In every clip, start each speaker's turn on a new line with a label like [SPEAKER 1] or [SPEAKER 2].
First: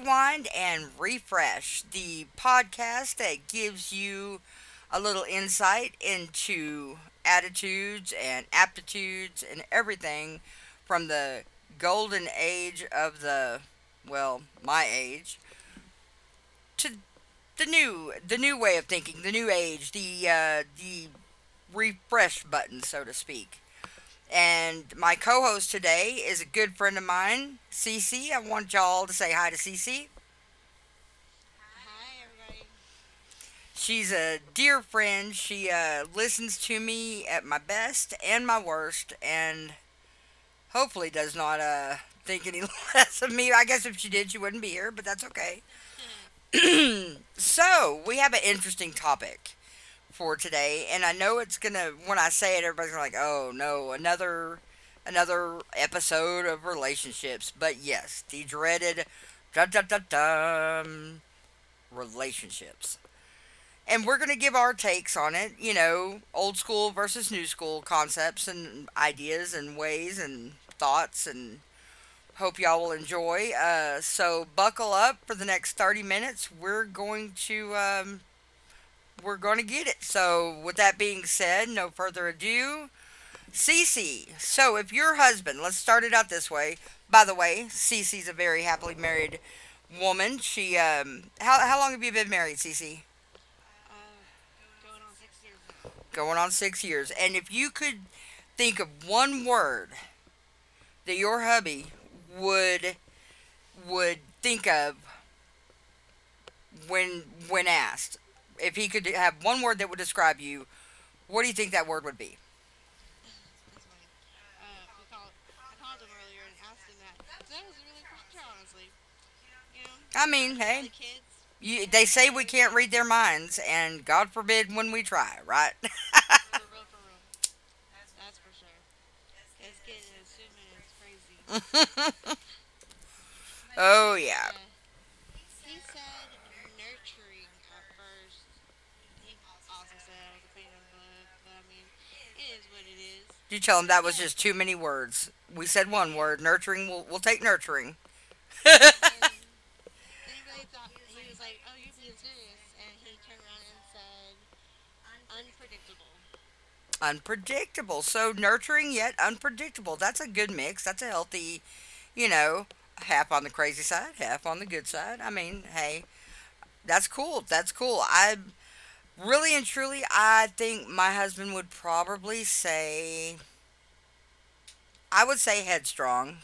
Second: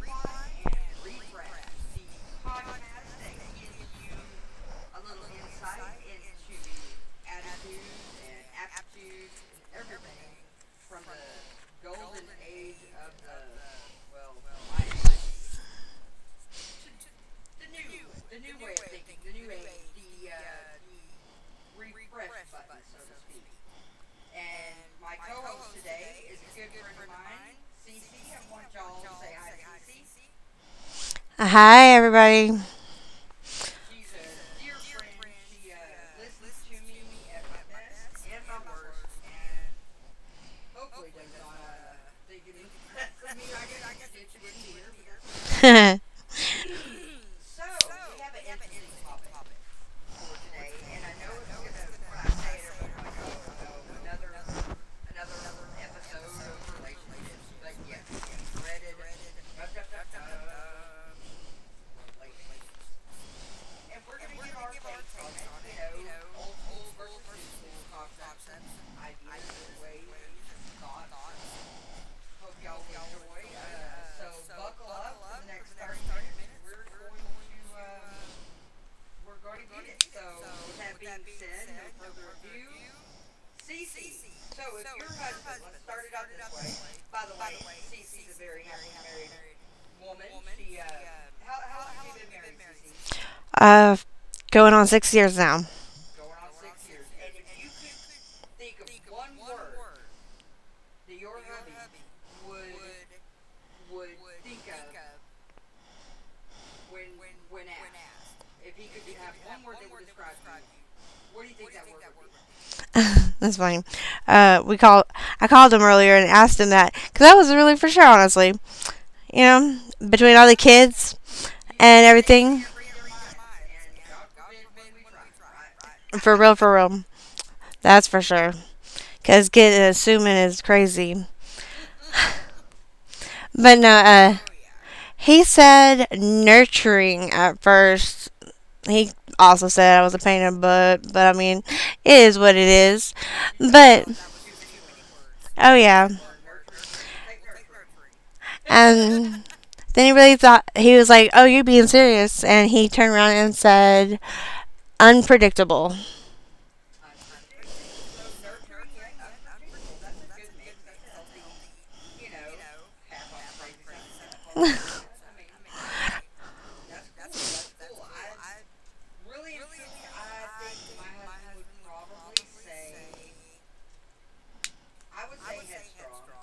[SPEAKER 1] Rewind and Refresh, the podcast that gives you a little insight into attitudes and aptitudes and everything from the golden age of the well, my age to the new way of thinking, the new age, the refresh button, so to speak. And my co-host today is a good friend of mine, Cece. I want y'all to say hi to Cece.
[SPEAKER 2] Hi, everybody.
[SPEAKER 1] She's a dear friend. She listens to me at my best and my worst, and hopefully does not think any less of me. I guess if she did, she wouldn't be here, but that's okay. So, we have an interesting topic for today, and I know it's gonna. When I say it, everybody's gonna like, "Oh no, another." Another episode of relationships, but yes, the dreaded dun, dun, dun, dun, relationships and we're going to give our takes on it, you know, old school versus new school concepts and ideas and ways and thoughts and hope y'all will enjoy. So buckle up for the next 30 minutes. We're going to get it. So with that being said, no further ado. Cece. So if your husband, let's start it out this way. By the way, Cece's a very happily married woman. She how long have you been married, Cece?
[SPEAKER 2] uh, Going on 6 years now.
[SPEAKER 1] Going on 6 years, and if you could think of one word that your hubby would would think of when when asked, if he could have one word that would describe you, what do you think that word would be?
[SPEAKER 2] That's funny. We called. I called him earlier and asked him that because I was really for sure, honestly. You know,
[SPEAKER 1] I
[SPEAKER 2] between all the
[SPEAKER 1] mean,
[SPEAKER 2] kids
[SPEAKER 1] they
[SPEAKER 2] and
[SPEAKER 1] say we
[SPEAKER 2] everything,
[SPEAKER 1] can't read their minds, and God forbid when we try, right?
[SPEAKER 2] for real, for real. That's for sure. Because getting assuming is crazy. But no,
[SPEAKER 1] Oh
[SPEAKER 2] uh,
[SPEAKER 1] yeah.
[SPEAKER 2] he said nurturing at first. He also said I was a pain in the butt, but I mean, it is what it is.
[SPEAKER 1] You tell them that
[SPEAKER 2] But
[SPEAKER 1] was just too many words. We
[SPEAKER 2] oh
[SPEAKER 1] said
[SPEAKER 2] yeah.
[SPEAKER 1] one word, nurturing. We'll take nurturing.
[SPEAKER 2] And then he really thought, he was like, oh, you're being serious. And he turned around and said, unpredictable.
[SPEAKER 1] Unpredictable. So nurturing yet unpredictable. That's a good mix. That's a healthy, you know, half on the crazy side, half on the good side. I mean, hey, that's cool. That's cool. I really and truly, I think my husband would probably say, I would say headstrong.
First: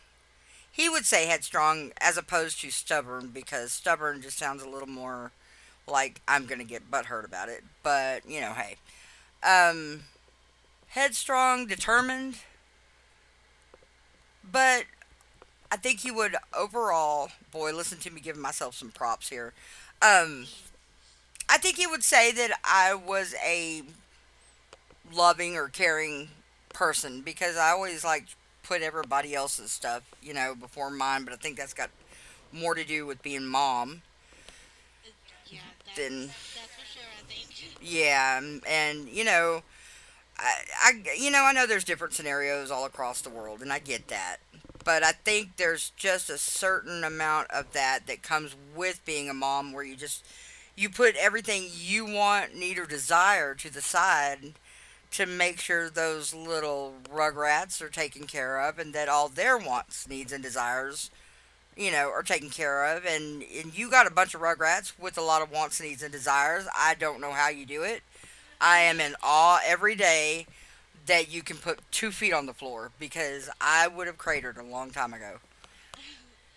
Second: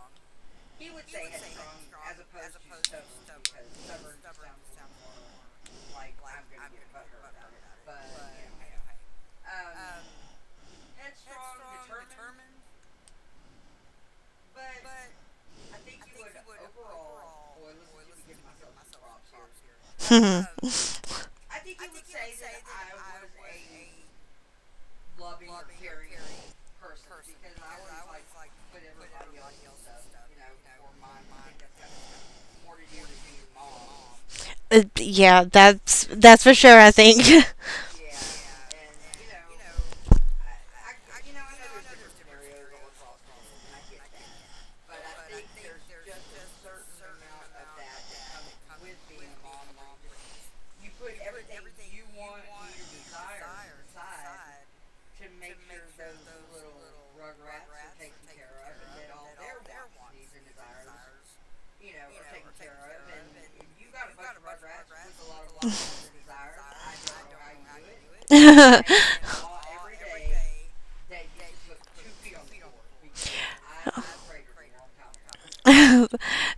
[SPEAKER 1] He would say headstrong as opposed to stubborn because stubborn just sounds a little more like I'm going to get butthurt about it. But, you know, hey. Um, Headstrong, determined, but I think he would overall. Boy, listen to me giving myself some props here. Um, I think he would say that I was a loving or caring person because I always like put everybody else's stuff, you know, before mine. But I think that's got more to do with being mom
[SPEAKER 2] Yeah, that's,
[SPEAKER 1] than
[SPEAKER 2] that's for sure, I think.
[SPEAKER 1] yeah, and you know, I, I you know, I know there's different scenarios all across the world, and I get that. But I think there's just a certain amount of that that comes with being a mom, where you just you put everything you want, need, or desire to the side to make sure those little rugrats are taken care of, and that all their wants, needs, and desires, you know, are taken care of. And you got a bunch of rugrats with a lot of wants, needs, and desires. I don't know how you do it. I am in awe every day that you can put two feet on the floor because I would have cratered a long time ago.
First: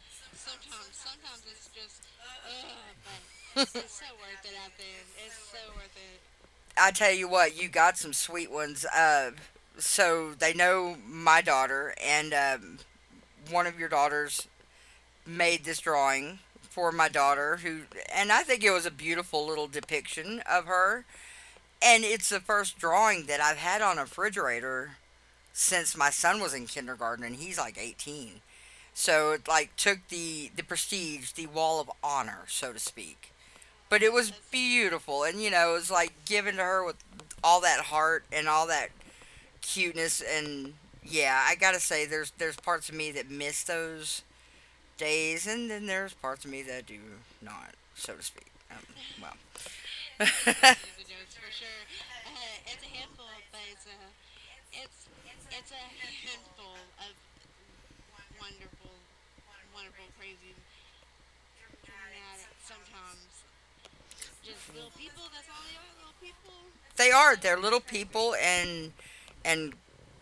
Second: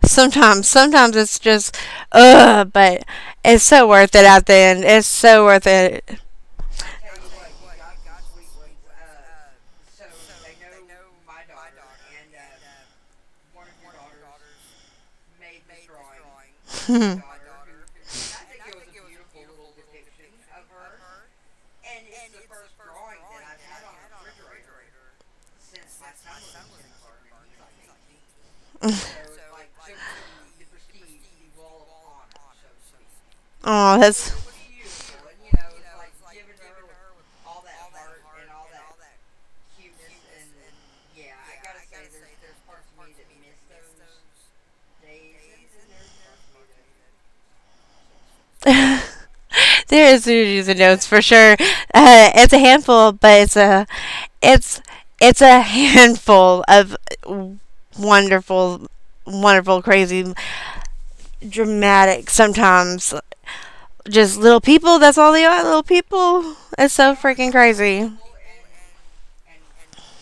[SPEAKER 2] Sometimes it's just, ugh, but it's so worth it at the end. It's so worth it.
[SPEAKER 1] I tell you what, you got some sweet ones. So they know my daughter, and one of your daughters made this drawing for my
[SPEAKER 2] oh.
[SPEAKER 1] daughter who and I think it was a beautiful little depiction of her, and it's the first drawing that I've had on a refrigerator since my son was in kindergarten and he's like 18. So it like took the prestige, the wall of honor, so to speak.
[SPEAKER 2] Oh,
[SPEAKER 1] But it
[SPEAKER 2] that's.
[SPEAKER 1] was beautiful, and you know, it was like given to her with all that heart and all that cuteness, and yeah, I gotta say, there's parts of me that miss those days, and then there's parts of me that do not, so to speak. Well,
[SPEAKER 2] There is Susie's and notes for sure. It's a handful, but it's it's a handful of wonderful, wonderful, crazy, dramatic. Sometimes just little people. That's all they are. Little people. It's
[SPEAKER 1] they
[SPEAKER 2] so
[SPEAKER 1] are,
[SPEAKER 2] freaking
[SPEAKER 1] they're little
[SPEAKER 2] crazy.
[SPEAKER 1] people, and and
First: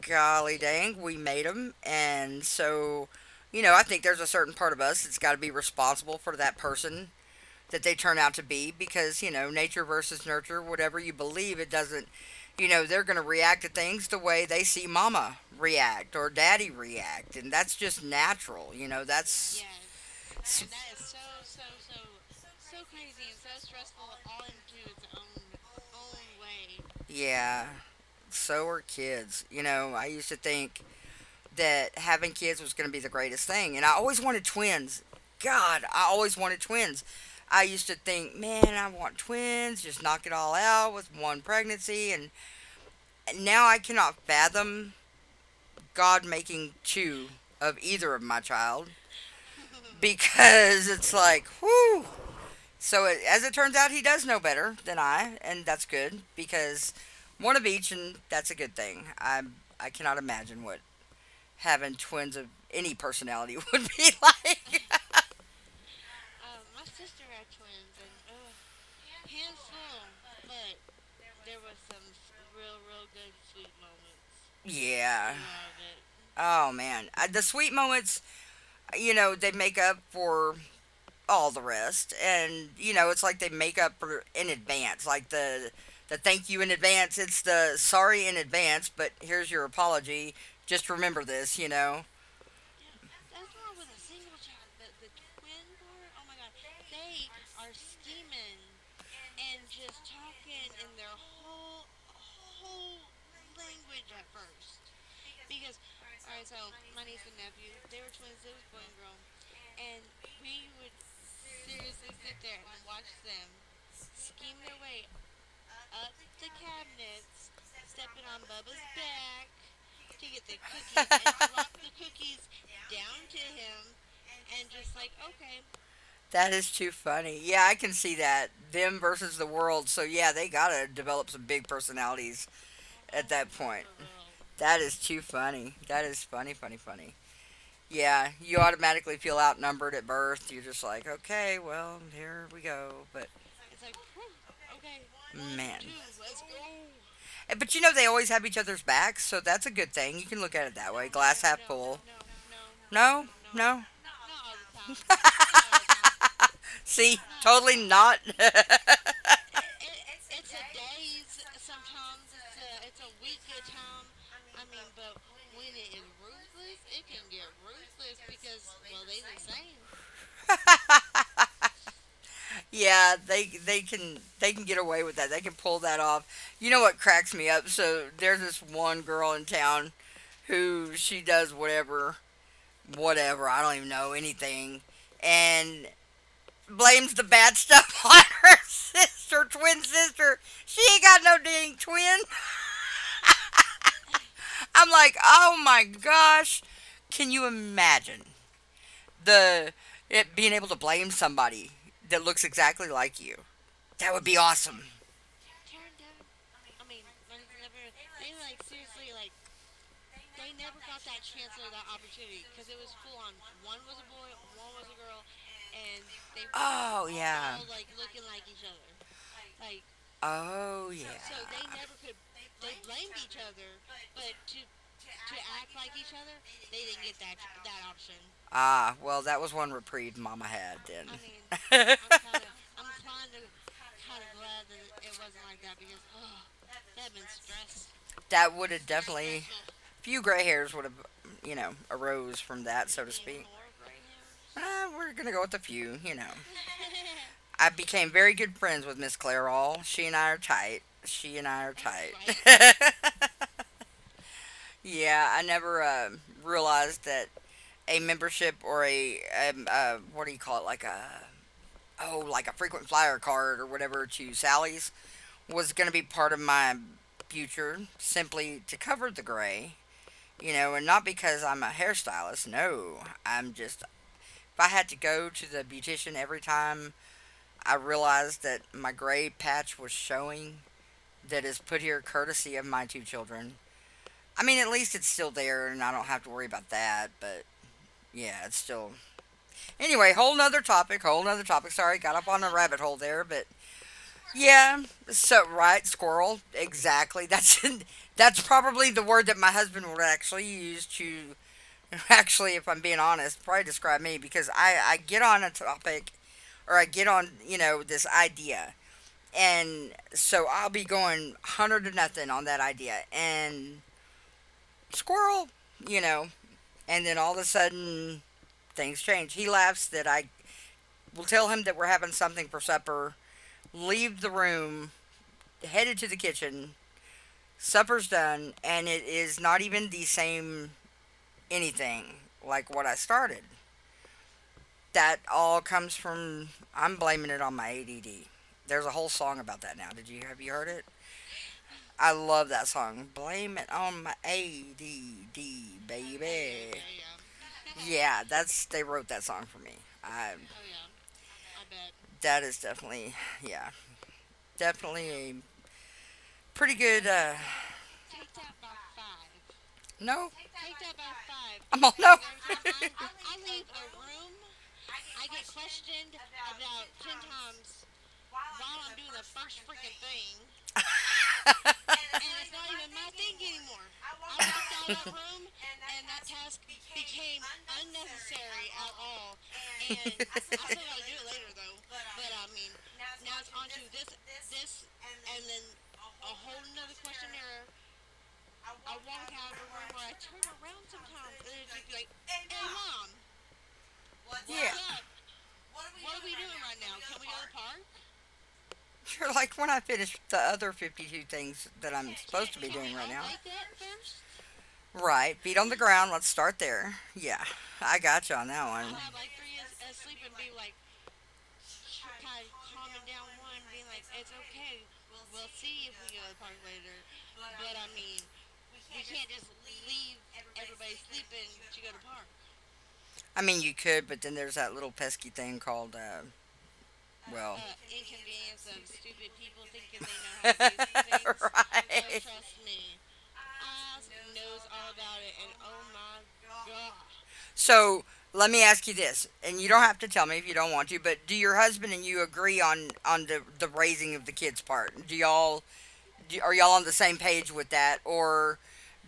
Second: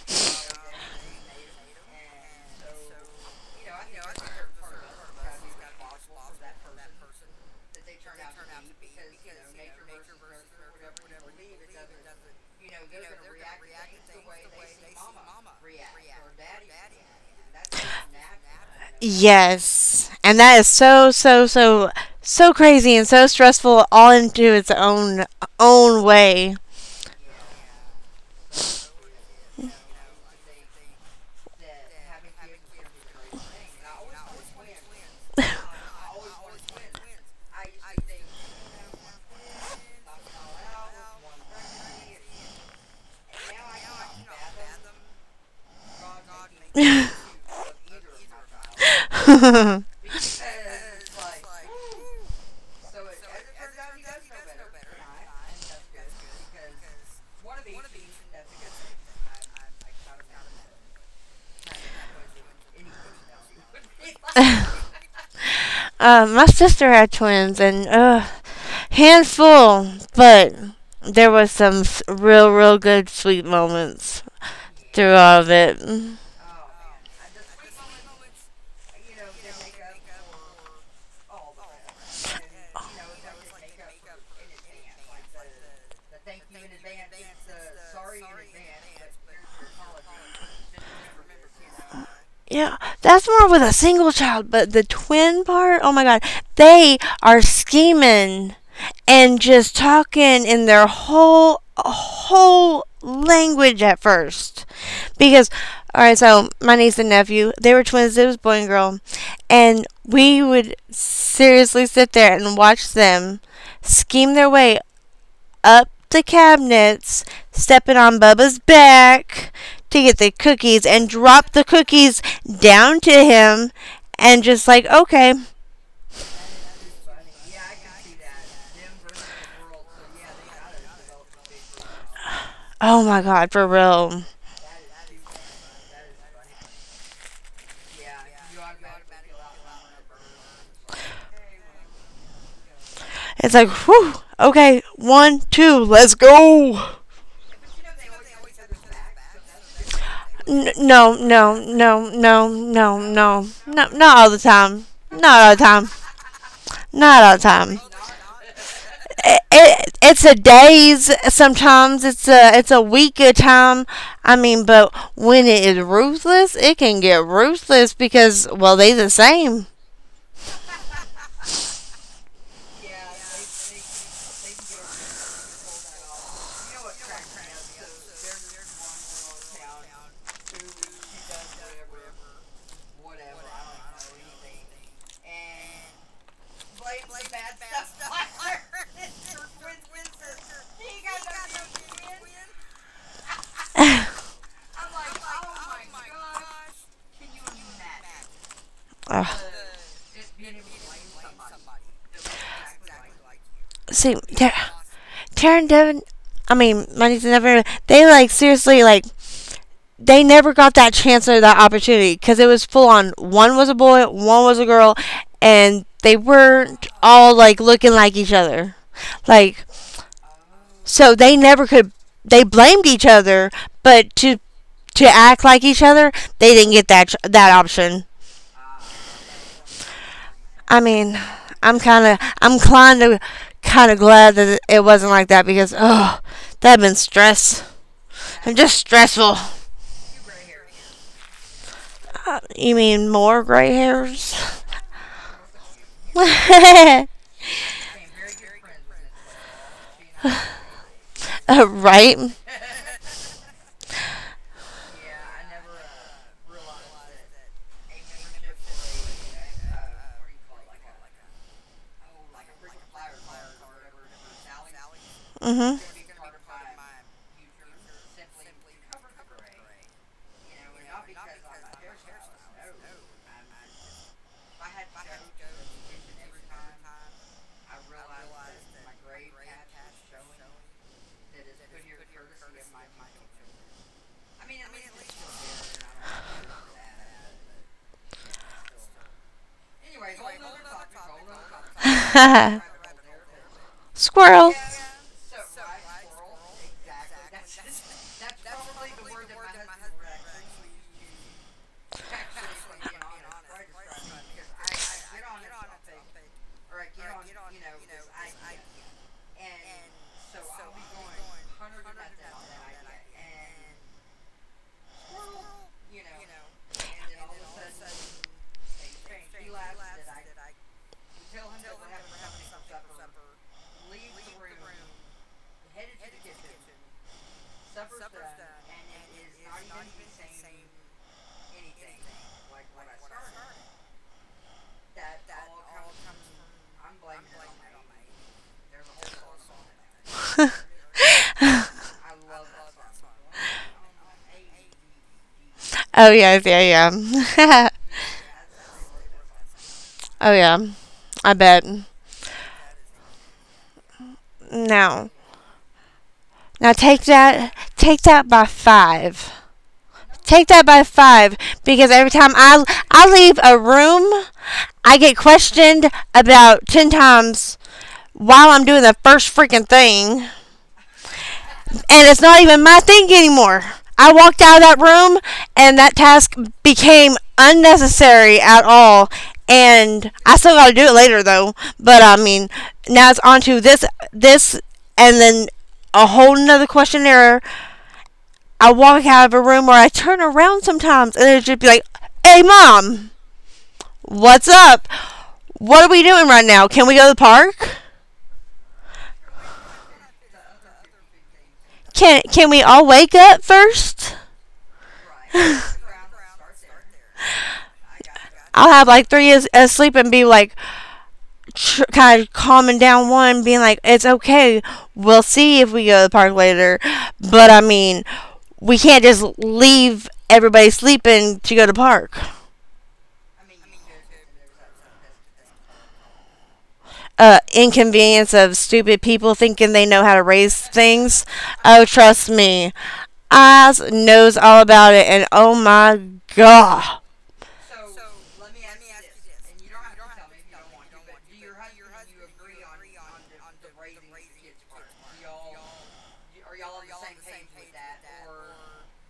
[SPEAKER 1] golly dang, we made them, and so you know, I think there's a certain part of us that's got to be responsible for that person that they turn out to be because, you know, nature versus nurture, whatever you believe, it doesn't, you know, they're going to react to things the way they see mama react or daddy react. And that's just natural. You know, that's,
[SPEAKER 2] Yes. And that is so crazy and so stressful all into its own way.
[SPEAKER 1] yeah, so are kids. You know, I used to think that having kids was going to be the greatest thing. And I always wanted twins. God, I always wanted twins. I used to think, man, I want twins, just knock it all out with one pregnancy and now I cannot fathom God making two of either of my child
[SPEAKER 2] uh,
[SPEAKER 1] because it's like, whoo. So it, as it turns out, he does know better than I, and that's good because one of each, and that's a good thing. I cannot imagine what having twins of any personality would be like.
[SPEAKER 2] my sister had twins and handful, but there was some real good sweet moments through
[SPEAKER 1] Yeah.
[SPEAKER 2] all of it.
[SPEAKER 1] Oh man, I, the sweet moments, you know, they make up for all the rest. And you know, it's like they make up for- in advance, like the thank you in advance. It's the sorry in advance, but here's your apology. Just remember this, you know.
[SPEAKER 2] Yeah, that's more with a single child, but the twin part, oh my god, they are scheming and just talking in their whole language at first. Because all right, so my niece and nephew, they were twins, it was boy and girl, and we would seriously sit there and watch them scheme their way up the cabinets, stepping on Bubba's back to get the cookies and dropped the cookies down to him and just like, okay,
[SPEAKER 1] That is too funny. Yeah, I can see that. Them versus the world. So yeah, they gotta develop some big personalities
[SPEAKER 2] oh my
[SPEAKER 1] at
[SPEAKER 2] god,
[SPEAKER 1] that
[SPEAKER 2] for
[SPEAKER 1] point.
[SPEAKER 2] real.
[SPEAKER 1] That is too funny. That is funny, funny, funny. Yeah, you automatically feel outnumbered at birth. You're just like, okay, well, here we go. But
[SPEAKER 2] It's like, whew, okay, one, two,
[SPEAKER 1] man.
[SPEAKER 2] let's go.
[SPEAKER 1] Eh, but you know, they always have each other's backs, so that's a good thing. You can look at
[SPEAKER 2] N-
[SPEAKER 1] it that way.
[SPEAKER 2] no,
[SPEAKER 1] Glass
[SPEAKER 2] no,
[SPEAKER 1] half full.
[SPEAKER 2] no, no, no,
[SPEAKER 1] No?
[SPEAKER 2] no,
[SPEAKER 1] No?
[SPEAKER 2] no, not all the time. Not all the time.
[SPEAKER 1] See?
[SPEAKER 2] Not all the time.
[SPEAKER 1] Totally not.
[SPEAKER 2] It, it's a days sometimes it's a week of time. I mean, but when it is ruthless, it can get ruthless because well, they the same.
[SPEAKER 1] Yeah, they can they can get away with that. They can pull that off. You know what cracks me up? So there's this one girl in town who she does whatever, whatever. I don't even know anything, and blames the bad stuff on her sister, twin sister. She ain't got no dang twin. I'm like, oh my gosh, can you imagine
[SPEAKER 2] Ugh.
[SPEAKER 1] the it being able to blame somebody that looks exactly like you? That
[SPEAKER 2] see
[SPEAKER 1] would be
[SPEAKER 2] Tar-
[SPEAKER 1] awesome.
[SPEAKER 2] Taryn Devin, I mean Money's never. They like seriously like they never got that chance or that opportunity because it was full on. One was a boy, one was a girl, and they weren't
[SPEAKER 1] Oh
[SPEAKER 2] all
[SPEAKER 1] yeah.
[SPEAKER 2] like looking like each other, like,
[SPEAKER 1] Oh yeah.
[SPEAKER 2] so they never could.
[SPEAKER 1] So
[SPEAKER 2] They blamed each other, but to act like each other, they didn't get that option.
[SPEAKER 1] ah, well, that was one reprieve Mama had
[SPEAKER 2] I
[SPEAKER 1] then. Mean,
[SPEAKER 2] mean, I'm
[SPEAKER 1] I'm
[SPEAKER 2] kind of I'm inclined to kind of glad that it wasn't like that because oh, that'd been stress.
[SPEAKER 1] that
[SPEAKER 2] I'm
[SPEAKER 1] would
[SPEAKER 2] just
[SPEAKER 1] have
[SPEAKER 2] stressful.
[SPEAKER 1] definitely few gray hairs would have you know arose from
[SPEAKER 2] You
[SPEAKER 1] that, so
[SPEAKER 2] mean
[SPEAKER 1] to
[SPEAKER 2] more
[SPEAKER 1] speak.
[SPEAKER 2] gray hairs?
[SPEAKER 1] uh, we're gonna go with a few, you know.
[SPEAKER 2] uh,
[SPEAKER 1] I became very good friends with Miss Claire. All She and I are tight, she and I are tight.
[SPEAKER 2] right?
[SPEAKER 1] Yeah, I never realized that a membership or a what do you call it, like a oh like a frequent flyer card or whatever to Sally's was
[SPEAKER 2] Mm-hmm.
[SPEAKER 1] gonna be part of my future simply to cover the gray. You know, and not because I'm a hairstylist. No, I'm just. If I had to go to the beautician every time I realized that my gray patch was showing, that is put here courtesy of my two children. I mean, at least it's still there, and I don't have to worry about that. But yeah, it's still. Anyway, whole nother topic, whole nother topic. Sorry, got up on a rabbit hole there, but
[SPEAKER 2] Squirrel.
[SPEAKER 1] yeah. So right, squirrel. Exactly. That's that's probably the word that my husband would actually use to actually, if I'm being honest, probably describe me because I get on a topic or I get on, you know, this idea. And so I'll be going 100 to nothing on that idea. And squirrel, you know, and then all of a sudden things change. He laughs that I will tell him that we're having something for supper, leave the room, headed to the kitchen. Supper's done, and it is not even the same anything like what I started. That all comes from I'm blaming it on my ADD. There's a whole song about that now. Did you have you heard it? I love that song. Blame it on my ADD,
[SPEAKER 2] Oh yeah, yeah,
[SPEAKER 1] baby.
[SPEAKER 2] yeah.
[SPEAKER 1] Yeah, that's they wrote that song for me.
[SPEAKER 2] oh
[SPEAKER 1] I,
[SPEAKER 2] yeah. I bet.
[SPEAKER 1] that is definitely yeah, definitely
[SPEAKER 2] No.
[SPEAKER 1] a
[SPEAKER 2] Now
[SPEAKER 1] pretty
[SPEAKER 2] take
[SPEAKER 1] good.
[SPEAKER 2] that take that by 5.
[SPEAKER 1] No,
[SPEAKER 2] Take that by 5
[SPEAKER 1] I'm
[SPEAKER 2] because
[SPEAKER 1] all
[SPEAKER 2] every
[SPEAKER 1] no.
[SPEAKER 2] time I leave a room, I get questioned about 10 times while I'm doing the first freaking thing, and it's not even my thing anymore. I walked out of that room and that task became unnecessary at all. And I still got to do it later though. But I mean, now it's on to this, and then a whole nother questionnaire. I walk out of a room or I turn around sometimes and it'll just be like, hey mom, what's
[SPEAKER 1] Yeah.
[SPEAKER 2] up? What are we doing right now? Can we go to the park?
[SPEAKER 1] You're like when I finish the other 52 things that I'm
[SPEAKER 2] Can
[SPEAKER 1] supposed to
[SPEAKER 2] we
[SPEAKER 1] be
[SPEAKER 2] all
[SPEAKER 1] doing right
[SPEAKER 2] wake
[SPEAKER 1] now.
[SPEAKER 2] up first?
[SPEAKER 1] Right, feet on the ground. Let's start there. Yeah, I got you on
[SPEAKER 2] I'll
[SPEAKER 1] that
[SPEAKER 2] have
[SPEAKER 1] one.
[SPEAKER 2] like three as asleep and be like kind of calming down one, being like, it's okay. We'll see if we go to the park later. But I mean, we can't just leave everybody sleeping to go to the park.
[SPEAKER 1] I mean, you could, but then there's that little pesky thing called,
[SPEAKER 2] Uh,
[SPEAKER 1] well,
[SPEAKER 2] inconvenience of stupid people thinking they know how to raise
[SPEAKER 1] right.
[SPEAKER 2] things. Oh, trust me, Oz knows all about it, and oh my god,
[SPEAKER 1] So let me ask you this, and you don't have to tell me if you don't want to, but do your husband and you agree on the raising of the kids part? Do y'all Are y'all on the same page with that, or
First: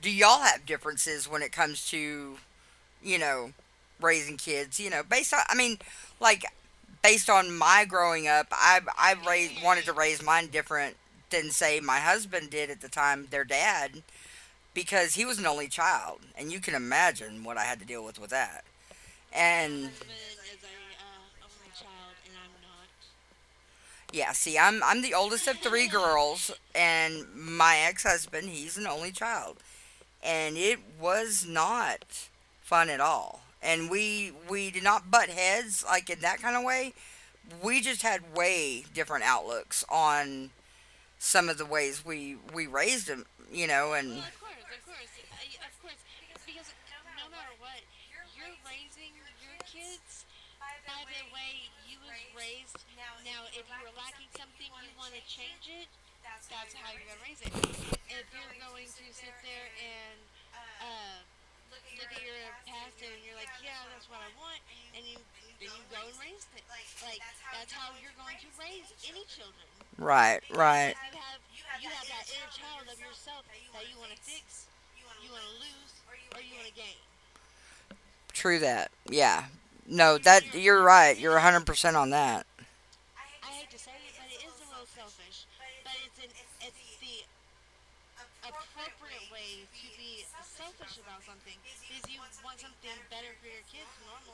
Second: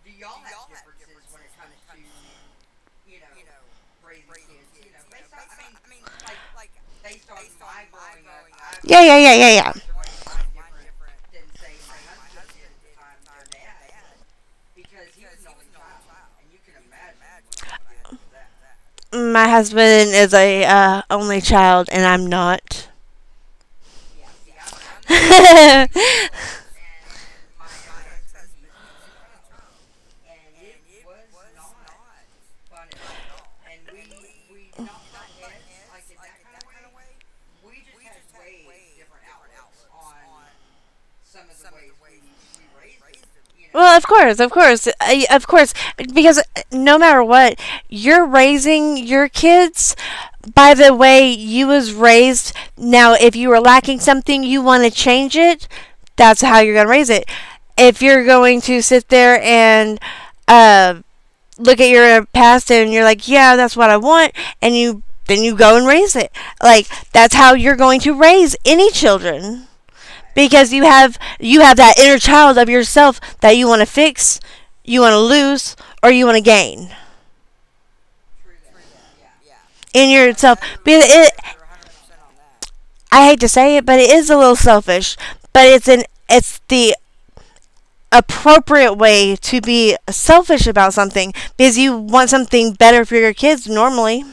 [SPEAKER 1] do y'all have differences when it comes to you know raising kids? You know, based on I mean, like based on my growing up, I
[SPEAKER 2] yeah,
[SPEAKER 1] I
[SPEAKER 2] yeah, yeah, yeah,
[SPEAKER 1] raised
[SPEAKER 2] yeah.
[SPEAKER 1] wanted to raise mine different than say my husband did at the time, their dad, because he was an only child, and you can imagine what I had to deal with that. My
[SPEAKER 2] My
[SPEAKER 1] And
[SPEAKER 2] husband is a only child, and I'm not.
[SPEAKER 1] yeah, see, I'm the oldest of three girls, and my ex-husband, he's an only child, and it was not fun at all. And we did not butt heads like in that kind of way. We just had way different outlooks on some of the ways we raised him.
[SPEAKER 2] Well,
[SPEAKER 1] And
[SPEAKER 2] of course, of course, because no matter what, you're raising your kids by the way you was raised. Now, if you were lacking something, you want to change it. That's how you're gonna raise it. If you're going to sit there and uh, look at your past and you're like, yeah, that's what I want, and you then you go and raise it. Like that's how you're going to raise any children
[SPEAKER 1] right,
[SPEAKER 2] because you
[SPEAKER 1] right,
[SPEAKER 2] have you have that inner child of yourself that you want to fix, you want to lose, or you want to gain
[SPEAKER 1] true that. Yeah,
[SPEAKER 2] in
[SPEAKER 1] no, that
[SPEAKER 2] yourself.
[SPEAKER 1] you're
[SPEAKER 2] Because
[SPEAKER 1] right.
[SPEAKER 2] it,
[SPEAKER 1] You're 100% on that.
[SPEAKER 2] I hate to say it, but it is a little selfish. But it's the appropriate way to be selfish about something because you want something better for your kids normally.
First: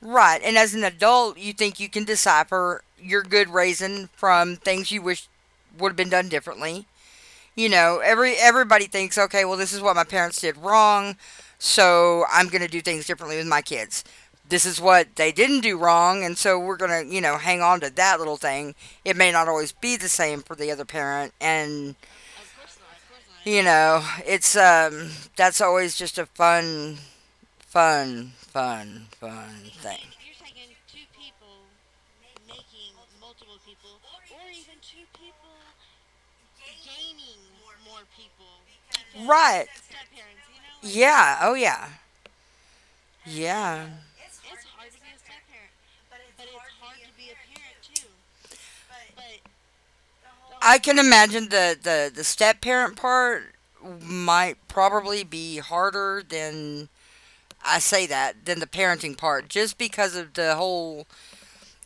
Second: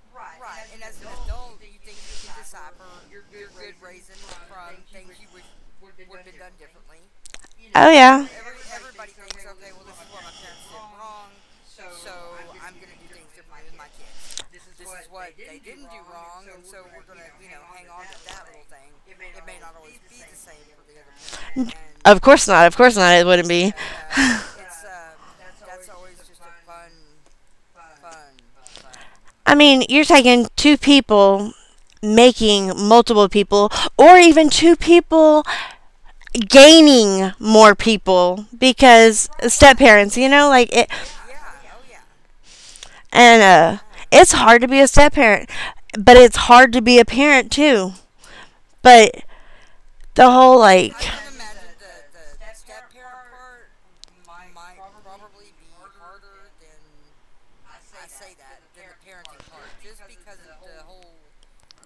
[SPEAKER 1] Right. And as an adult, you think you can decipher your good raising from things you wish would have been done differently. You
[SPEAKER 2] Oh
[SPEAKER 1] know,
[SPEAKER 2] yeah,
[SPEAKER 1] everybody thinks, okay, well, this is what my parents did wrong, so I'm going to do things differently with my kids. This is what they didn't do wrong, and so we're going to, hang on to that little thing. It may not always be the same for the other parent, and
[SPEAKER 2] of course not. Of course not. It wouldn't
[SPEAKER 1] you
[SPEAKER 2] be.
[SPEAKER 1] know, it's that's always just a fun fun fun fun
[SPEAKER 2] I mean,
[SPEAKER 1] thing.
[SPEAKER 2] you're taking two people making multiple people, or even two people gaining more people because
[SPEAKER 1] Right.
[SPEAKER 2] step parents, you know, like it,
[SPEAKER 1] Yeah. Oh, yeah.
[SPEAKER 2] and
[SPEAKER 1] Yeah.
[SPEAKER 2] it's hard to be a step parent, but it's hard to be a parent too. But the whole
[SPEAKER 1] I
[SPEAKER 2] like,
[SPEAKER 1] can imagine the step parent part might probably be harder than I say that than the parenting part, just because of the whole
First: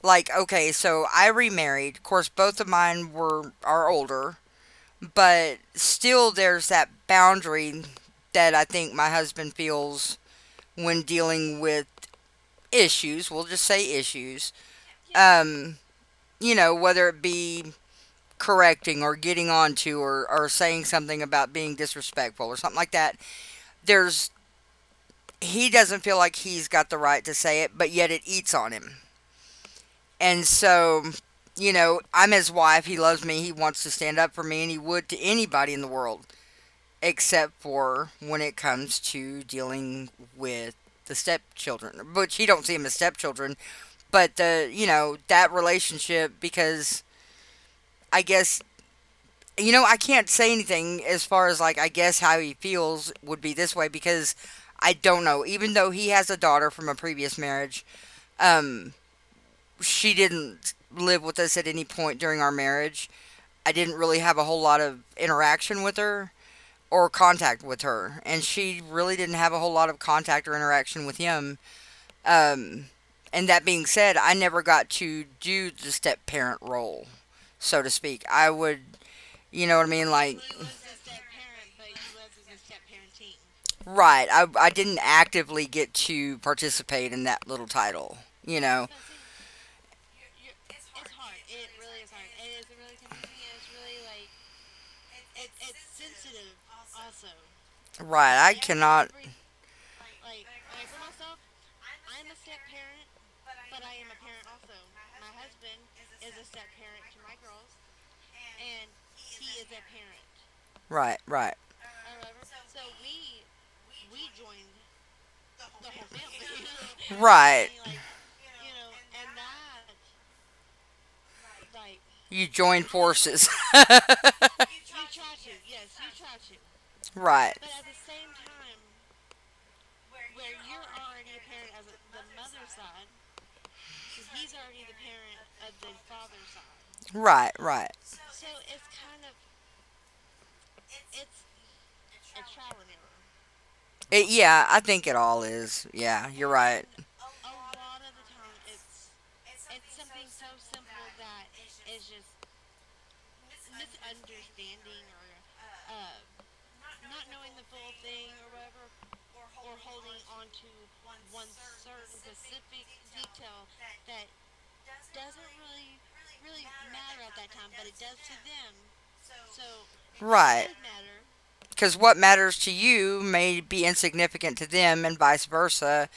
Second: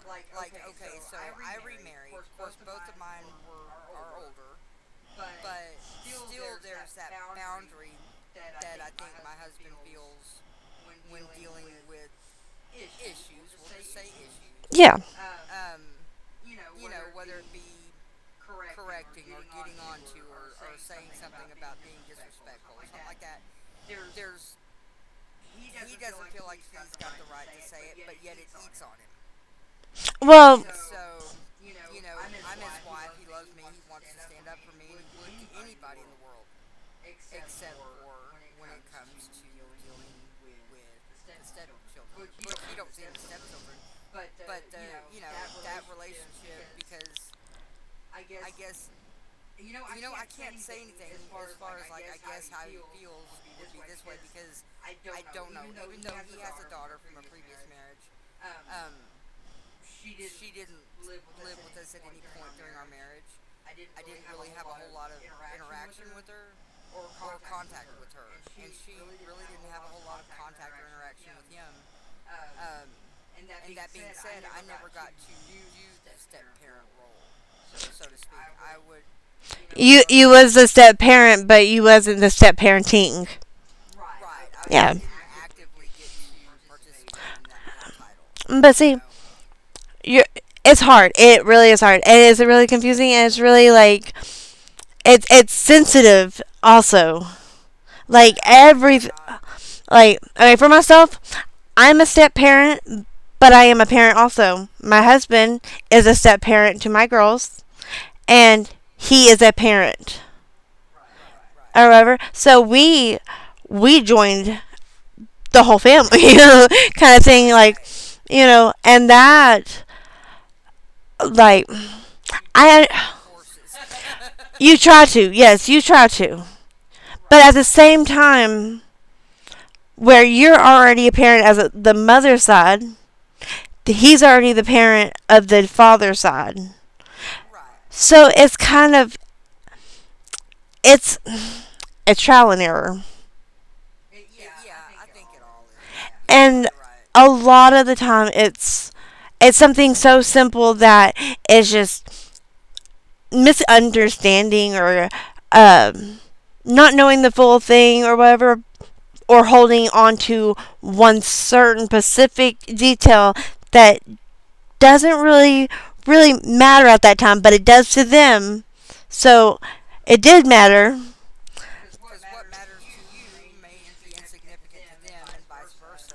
[SPEAKER 1] like. Okay, so I remarried. Of course, both of mine were are older, but still, there's that boundary that I think my husband feels when dealing with issues, we'll just say issues,
[SPEAKER 2] yeah,
[SPEAKER 1] um, whether it be correcting or getting onto or saying something about being disrespectful or something like that, there's he doesn't feel like he's got the right to say it, but yet it eats on him. And
[SPEAKER 2] well,
[SPEAKER 1] so, I'm his wife, he loves me, he wants to stand up for me and he would to anybody in the world, except for when it comes to dealing with the stepchildren, which he don't see them as stepchildren. But you know that relationship because I guess I can't say anything as far as like I guess how he feels would be this way because I don't know. Even though he has a daughter from a previous marriage, um, she didn't live with us at any point during our marriage. I didn't really have a whole lot of interaction with her or contact with her, and she really didn't have a whole lot of contact or interaction with him. Um, and that being said, I never got to do the step parent role. So to speak. I would, you know what I
[SPEAKER 2] you
[SPEAKER 1] mean?
[SPEAKER 2] you
[SPEAKER 1] Like,
[SPEAKER 2] was the step parent, but you wasn't the step parenting.
[SPEAKER 1] right. I
[SPEAKER 2] Yeah,
[SPEAKER 1] didn't actively get to participate in that little title, you
[SPEAKER 2] but
[SPEAKER 1] know?
[SPEAKER 2] see, you. It's hard. It really is hard. It is really confusing and it's really like it's sensitive also. Like
[SPEAKER 1] Right. I
[SPEAKER 2] every,
[SPEAKER 1] cannot.
[SPEAKER 2] like, okay, for myself, I'm a step parent, but I am a parent also. My husband is a step parent to my girls and he is a parent
[SPEAKER 1] Right, right.
[SPEAKER 2] or whatever. So we joined the whole family, you know, kind of thing,
[SPEAKER 1] Right.
[SPEAKER 2] like you know, and that like
[SPEAKER 1] You join
[SPEAKER 2] I.
[SPEAKER 1] forces. right,
[SPEAKER 2] You try to. Yes, you try to. But at the same time, where you're already a parent as a, the mother side, he's already the parent of the father side.
[SPEAKER 1] right, right.
[SPEAKER 2] So it's kind of it's a trial and error.
[SPEAKER 1] Yeah, I think it all is. Yeah, you're
[SPEAKER 2] And
[SPEAKER 1] right.
[SPEAKER 2] a lot of the time it's something so simple that it's just misunderstanding or um, not knowing the full thing or whatever or holding on to one certain specific detail that doesn't really matter at that time, but it does to them. So it did
[SPEAKER 1] Right.
[SPEAKER 2] matter.
[SPEAKER 1] Because what matters to you may be insignificant to them and vice versa,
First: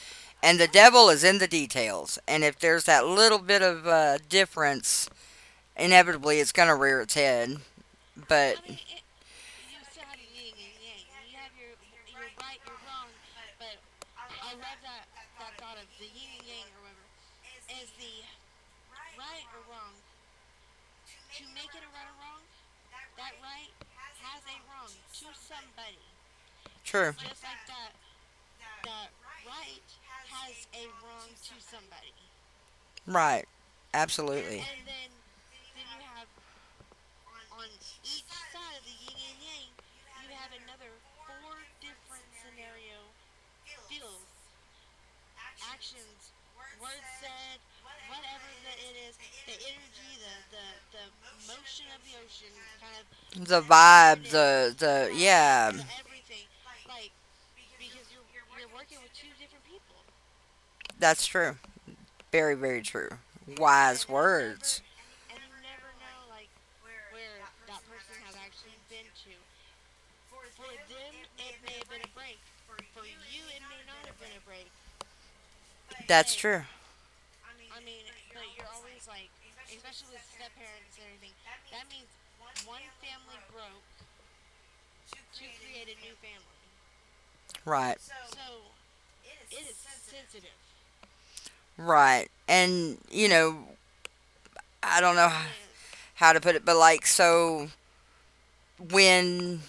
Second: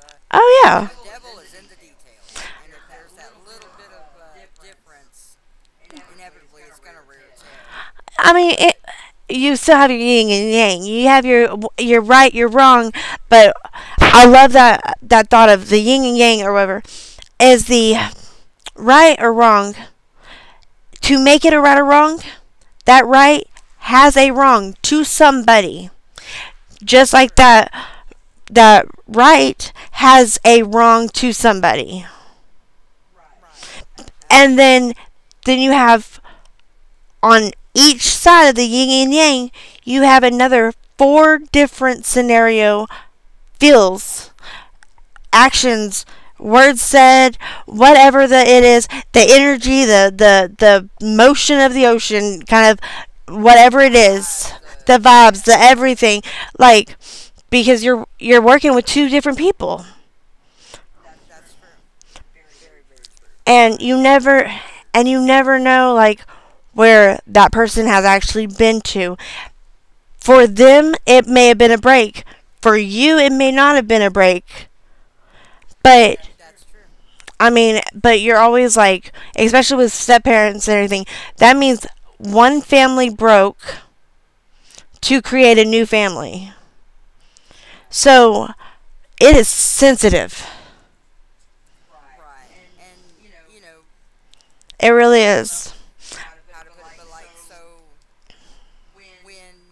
[SPEAKER 1] and
[SPEAKER 2] Oh
[SPEAKER 1] the
[SPEAKER 2] yeah.
[SPEAKER 1] devil is in the details, and if there's that little bit of difference, inevitably it's going to rear its head.
[SPEAKER 2] I mean,
[SPEAKER 1] But I
[SPEAKER 2] it,
[SPEAKER 1] mean, it,
[SPEAKER 2] you still have your yin and yang. You have your right, your wrong, but I love that that thought of the yin and yang or whatever is the right or wrong. To make it a right or wrong, that right has a wrong to somebody. Just
[SPEAKER 1] true.
[SPEAKER 2] like that. That right has a wrong to somebody.
[SPEAKER 1] Right.
[SPEAKER 2] And
[SPEAKER 1] Absolutely. and
[SPEAKER 2] then you have on each side of the yin and yang you have another four different scenario, feels, actions, words said, whatever the it is, the energy, the motion of the ocean, kind of
[SPEAKER 1] and then the
[SPEAKER 2] whatever it
[SPEAKER 1] vibe,
[SPEAKER 2] is,
[SPEAKER 1] the
[SPEAKER 2] the
[SPEAKER 1] the
[SPEAKER 2] vibes, the
[SPEAKER 1] yeah.
[SPEAKER 2] everything, like, because you're working with two different people.
[SPEAKER 1] That's true. Very, very true.
[SPEAKER 2] and you
[SPEAKER 1] Wise
[SPEAKER 2] never
[SPEAKER 1] words.
[SPEAKER 2] and you never know, like, where that person has actually been to. For them, it may have been a break. For you, it may not have been a break. But,
[SPEAKER 1] That's true.
[SPEAKER 2] I mean, but you're always like, especially with step parents and everything, that means one family broke to create a new family.
[SPEAKER 1] Right. So,
[SPEAKER 2] So, it is sensitive.
[SPEAKER 1] right. And,
[SPEAKER 2] It
[SPEAKER 1] I don't
[SPEAKER 2] really
[SPEAKER 1] know
[SPEAKER 2] is.
[SPEAKER 1] how to put it, but like, so when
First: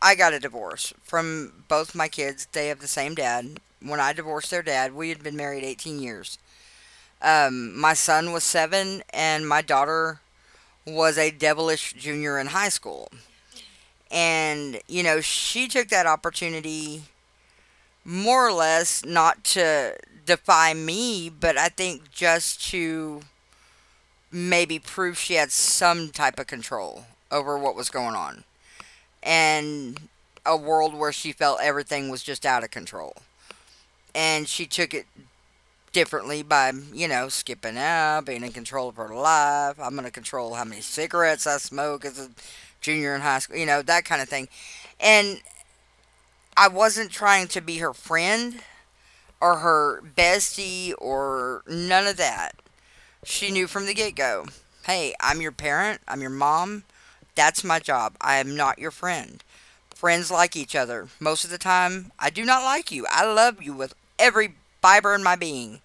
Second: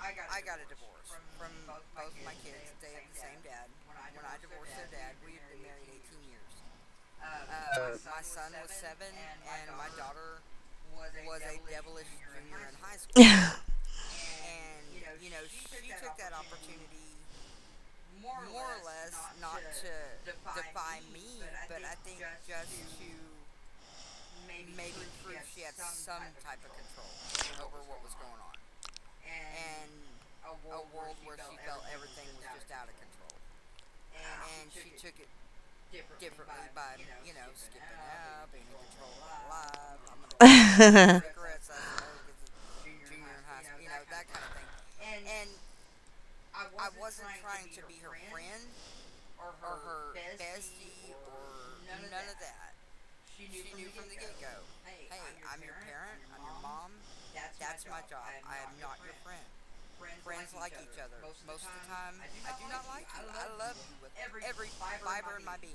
[SPEAKER 1] I got a divorce from both my kids, they have the same dad. When I divorced their dad, we had been married 18 years. My son was seven, and my daughter was a devilish junior in high school. And, she took that opportunity more or less not to defy me, but I think just to maybe prove she had some type of control over what was going on, and a world where she felt everything was just out of control. And she took it differently by, skipping out, being in control of her life. I'm going to control how many cigarettes I smoke as a junior in high school, that kind of thing. And I wasn't trying to be her friend or her bestie or none of that. She knew from the get go, hey, I'm your parent, I'm your mom. That's my job. I am not your friend. Friends like each other. Most of the time, I do not like you. I love you with every fiber in my being.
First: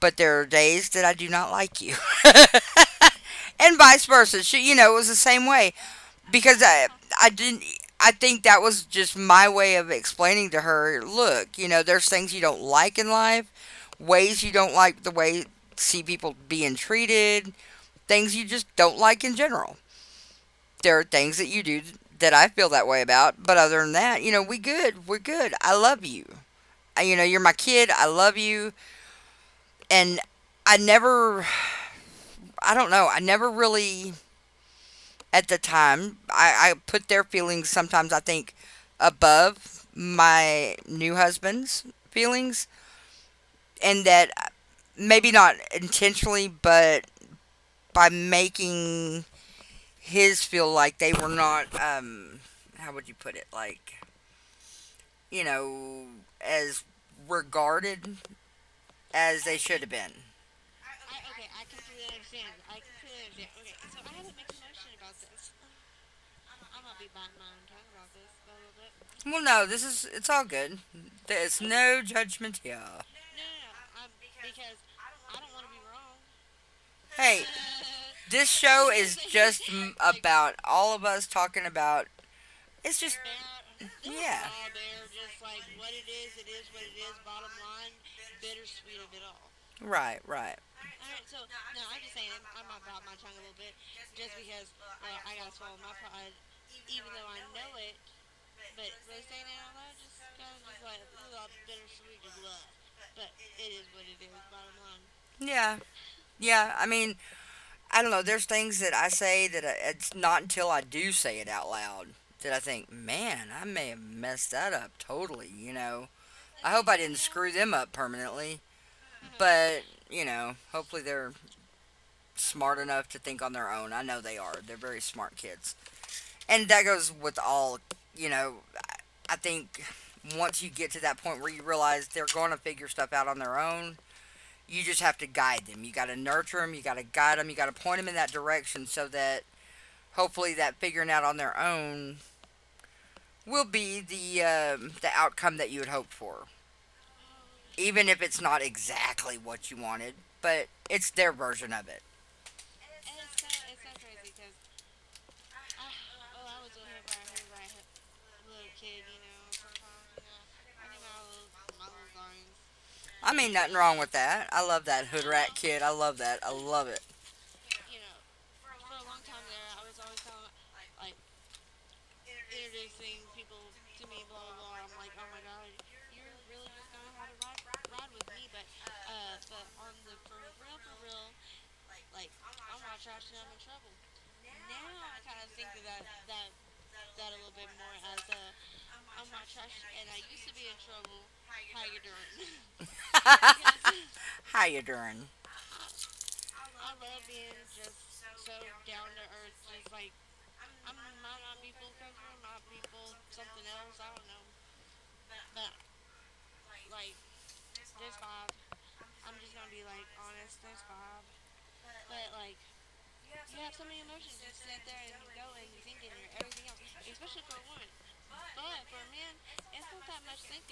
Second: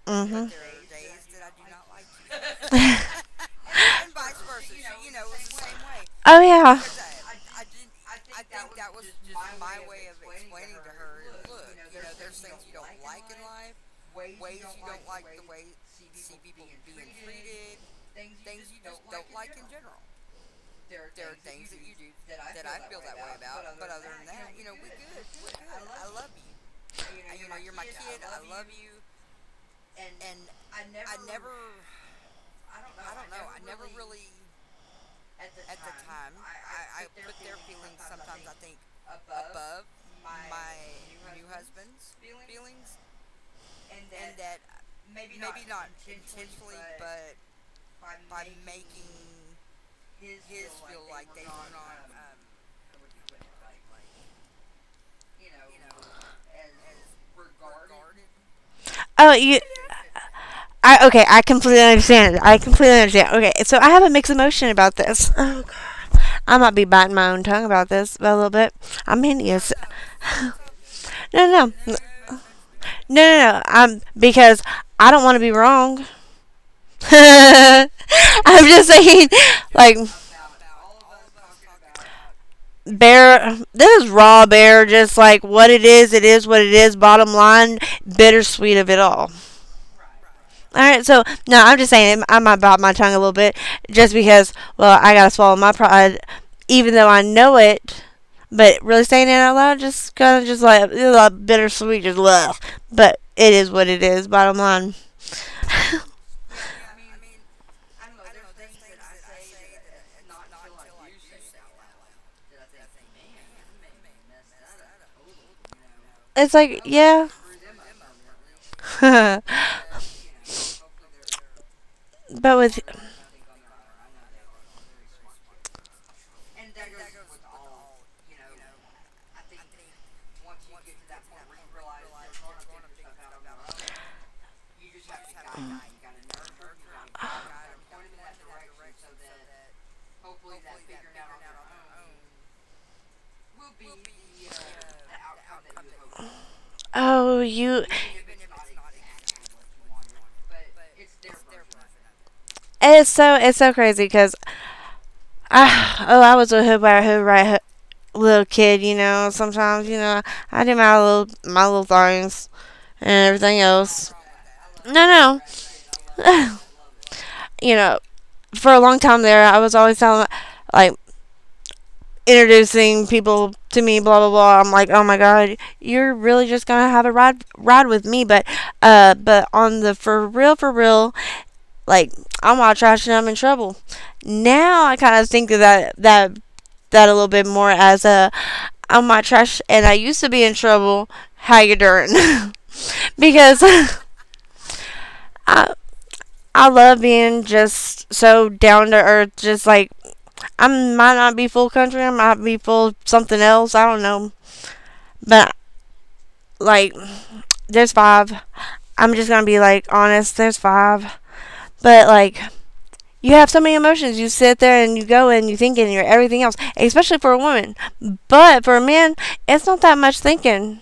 [SPEAKER 1] But
[SPEAKER 2] 'cause
[SPEAKER 1] there are
[SPEAKER 2] Mhm.
[SPEAKER 1] days that I do not like you. And vice versa. It was the same way
[SPEAKER 2] Oh
[SPEAKER 1] because
[SPEAKER 2] yeah.
[SPEAKER 1] I didn't. I think that was just my way of explaining to her. Look, there's things you don't like in life, ways you don't like the way see people being treated, things you just don't like in general, there are things that you do that I feel that way about. But other than that, we good. We're good. I love you. You know, you're my kid. I love you. And I never, I don't know, I never really, at the time, I put their feelings sometimes, I think, above my new husband's feelings. And that maybe not intentionally, but by making his feel like they were not, how would you put it? Like, you know, as regarded
[SPEAKER 2] Oh,
[SPEAKER 1] as
[SPEAKER 2] you.
[SPEAKER 1] they should have been.
[SPEAKER 2] I okay, I completely understand. I completely understand. Okay, so I have a mixed emotion about this. Oh god. I might be biting my own tongue about this a little bit. I'm
[SPEAKER 1] Well,
[SPEAKER 2] hideous.
[SPEAKER 1] no, it's all good.
[SPEAKER 2] No, no,
[SPEAKER 1] There's
[SPEAKER 2] no, no,
[SPEAKER 1] no judgment here.
[SPEAKER 2] no. I'm because I don't want to be wrong.
[SPEAKER 1] Hey, this
[SPEAKER 2] I'm just
[SPEAKER 1] show is
[SPEAKER 2] saying,
[SPEAKER 1] just
[SPEAKER 2] like,
[SPEAKER 1] about all of us talking about, it's just,
[SPEAKER 2] bear. This is raw
[SPEAKER 1] yeah.
[SPEAKER 2] bear. Just like what it is what it is. Bottom line, bittersweet of it all.
[SPEAKER 1] Right, right.
[SPEAKER 2] All right, so no, I'm just saying I might bite my tongue a little bit just because, well, I gotta swallow my pride, even though I know it. But really saying it out loud, just kind of just like it's like bittersweet, just love. But it is what it is. Bottom line,
[SPEAKER 1] Yeah, yeah. I mean, I don't know. There's things that I say that it's not until I do say it out loud that I think, man, I may have messed that up totally.
[SPEAKER 2] it's like
[SPEAKER 1] I hope I
[SPEAKER 2] yeah,
[SPEAKER 1] didn't screw them up permanently.
[SPEAKER 2] but
[SPEAKER 1] But hopefully they're
[SPEAKER 2] with
[SPEAKER 1] smart enough to think on their own. I know they are. They're very smart kids, and that goes with all. You know, I think once you get to that point where you realize they're going to figure stuff out on their own, you just have to guide them. You got to nurture them. You got to guide them. You got to point them in that direction so that hopefully that figuring out on their own will be the outcome that you would hope for,
[SPEAKER 2] oh you,
[SPEAKER 1] even if it's not exactly what you wanted, but it's their version of it.
[SPEAKER 2] it's so crazy because I oh I was a hood by a hood right hood little kid, you know. Sometimes you know I do my little things and
[SPEAKER 1] I
[SPEAKER 2] everything
[SPEAKER 1] mean, nothing wrong
[SPEAKER 2] else.
[SPEAKER 1] with that. I love that hood
[SPEAKER 2] No,
[SPEAKER 1] rat kid. I love that.
[SPEAKER 2] no.
[SPEAKER 1] I love it.
[SPEAKER 2] You know, for a long time there, I was always telling, like, introducing people to me, blah blah blah. I'm like, oh my god, you're really just gonna have a ride with me, but on the for real, like, I'm all trash and I'm in trouble. Now I kind of think of that a little bit more as a I'm all trash and I used to be in trouble. How you doing? because
[SPEAKER 1] How you doing?
[SPEAKER 2] I I love being just so down to earth, just like I might not be full country. I might be full something else. I don't know. But like, there's five. I'm just gonna be like honest. There's five. But like, you have so many emotions. You sit there and you go and you think and you're everything else, especially for a woman. But for a man, it's not that much thinking.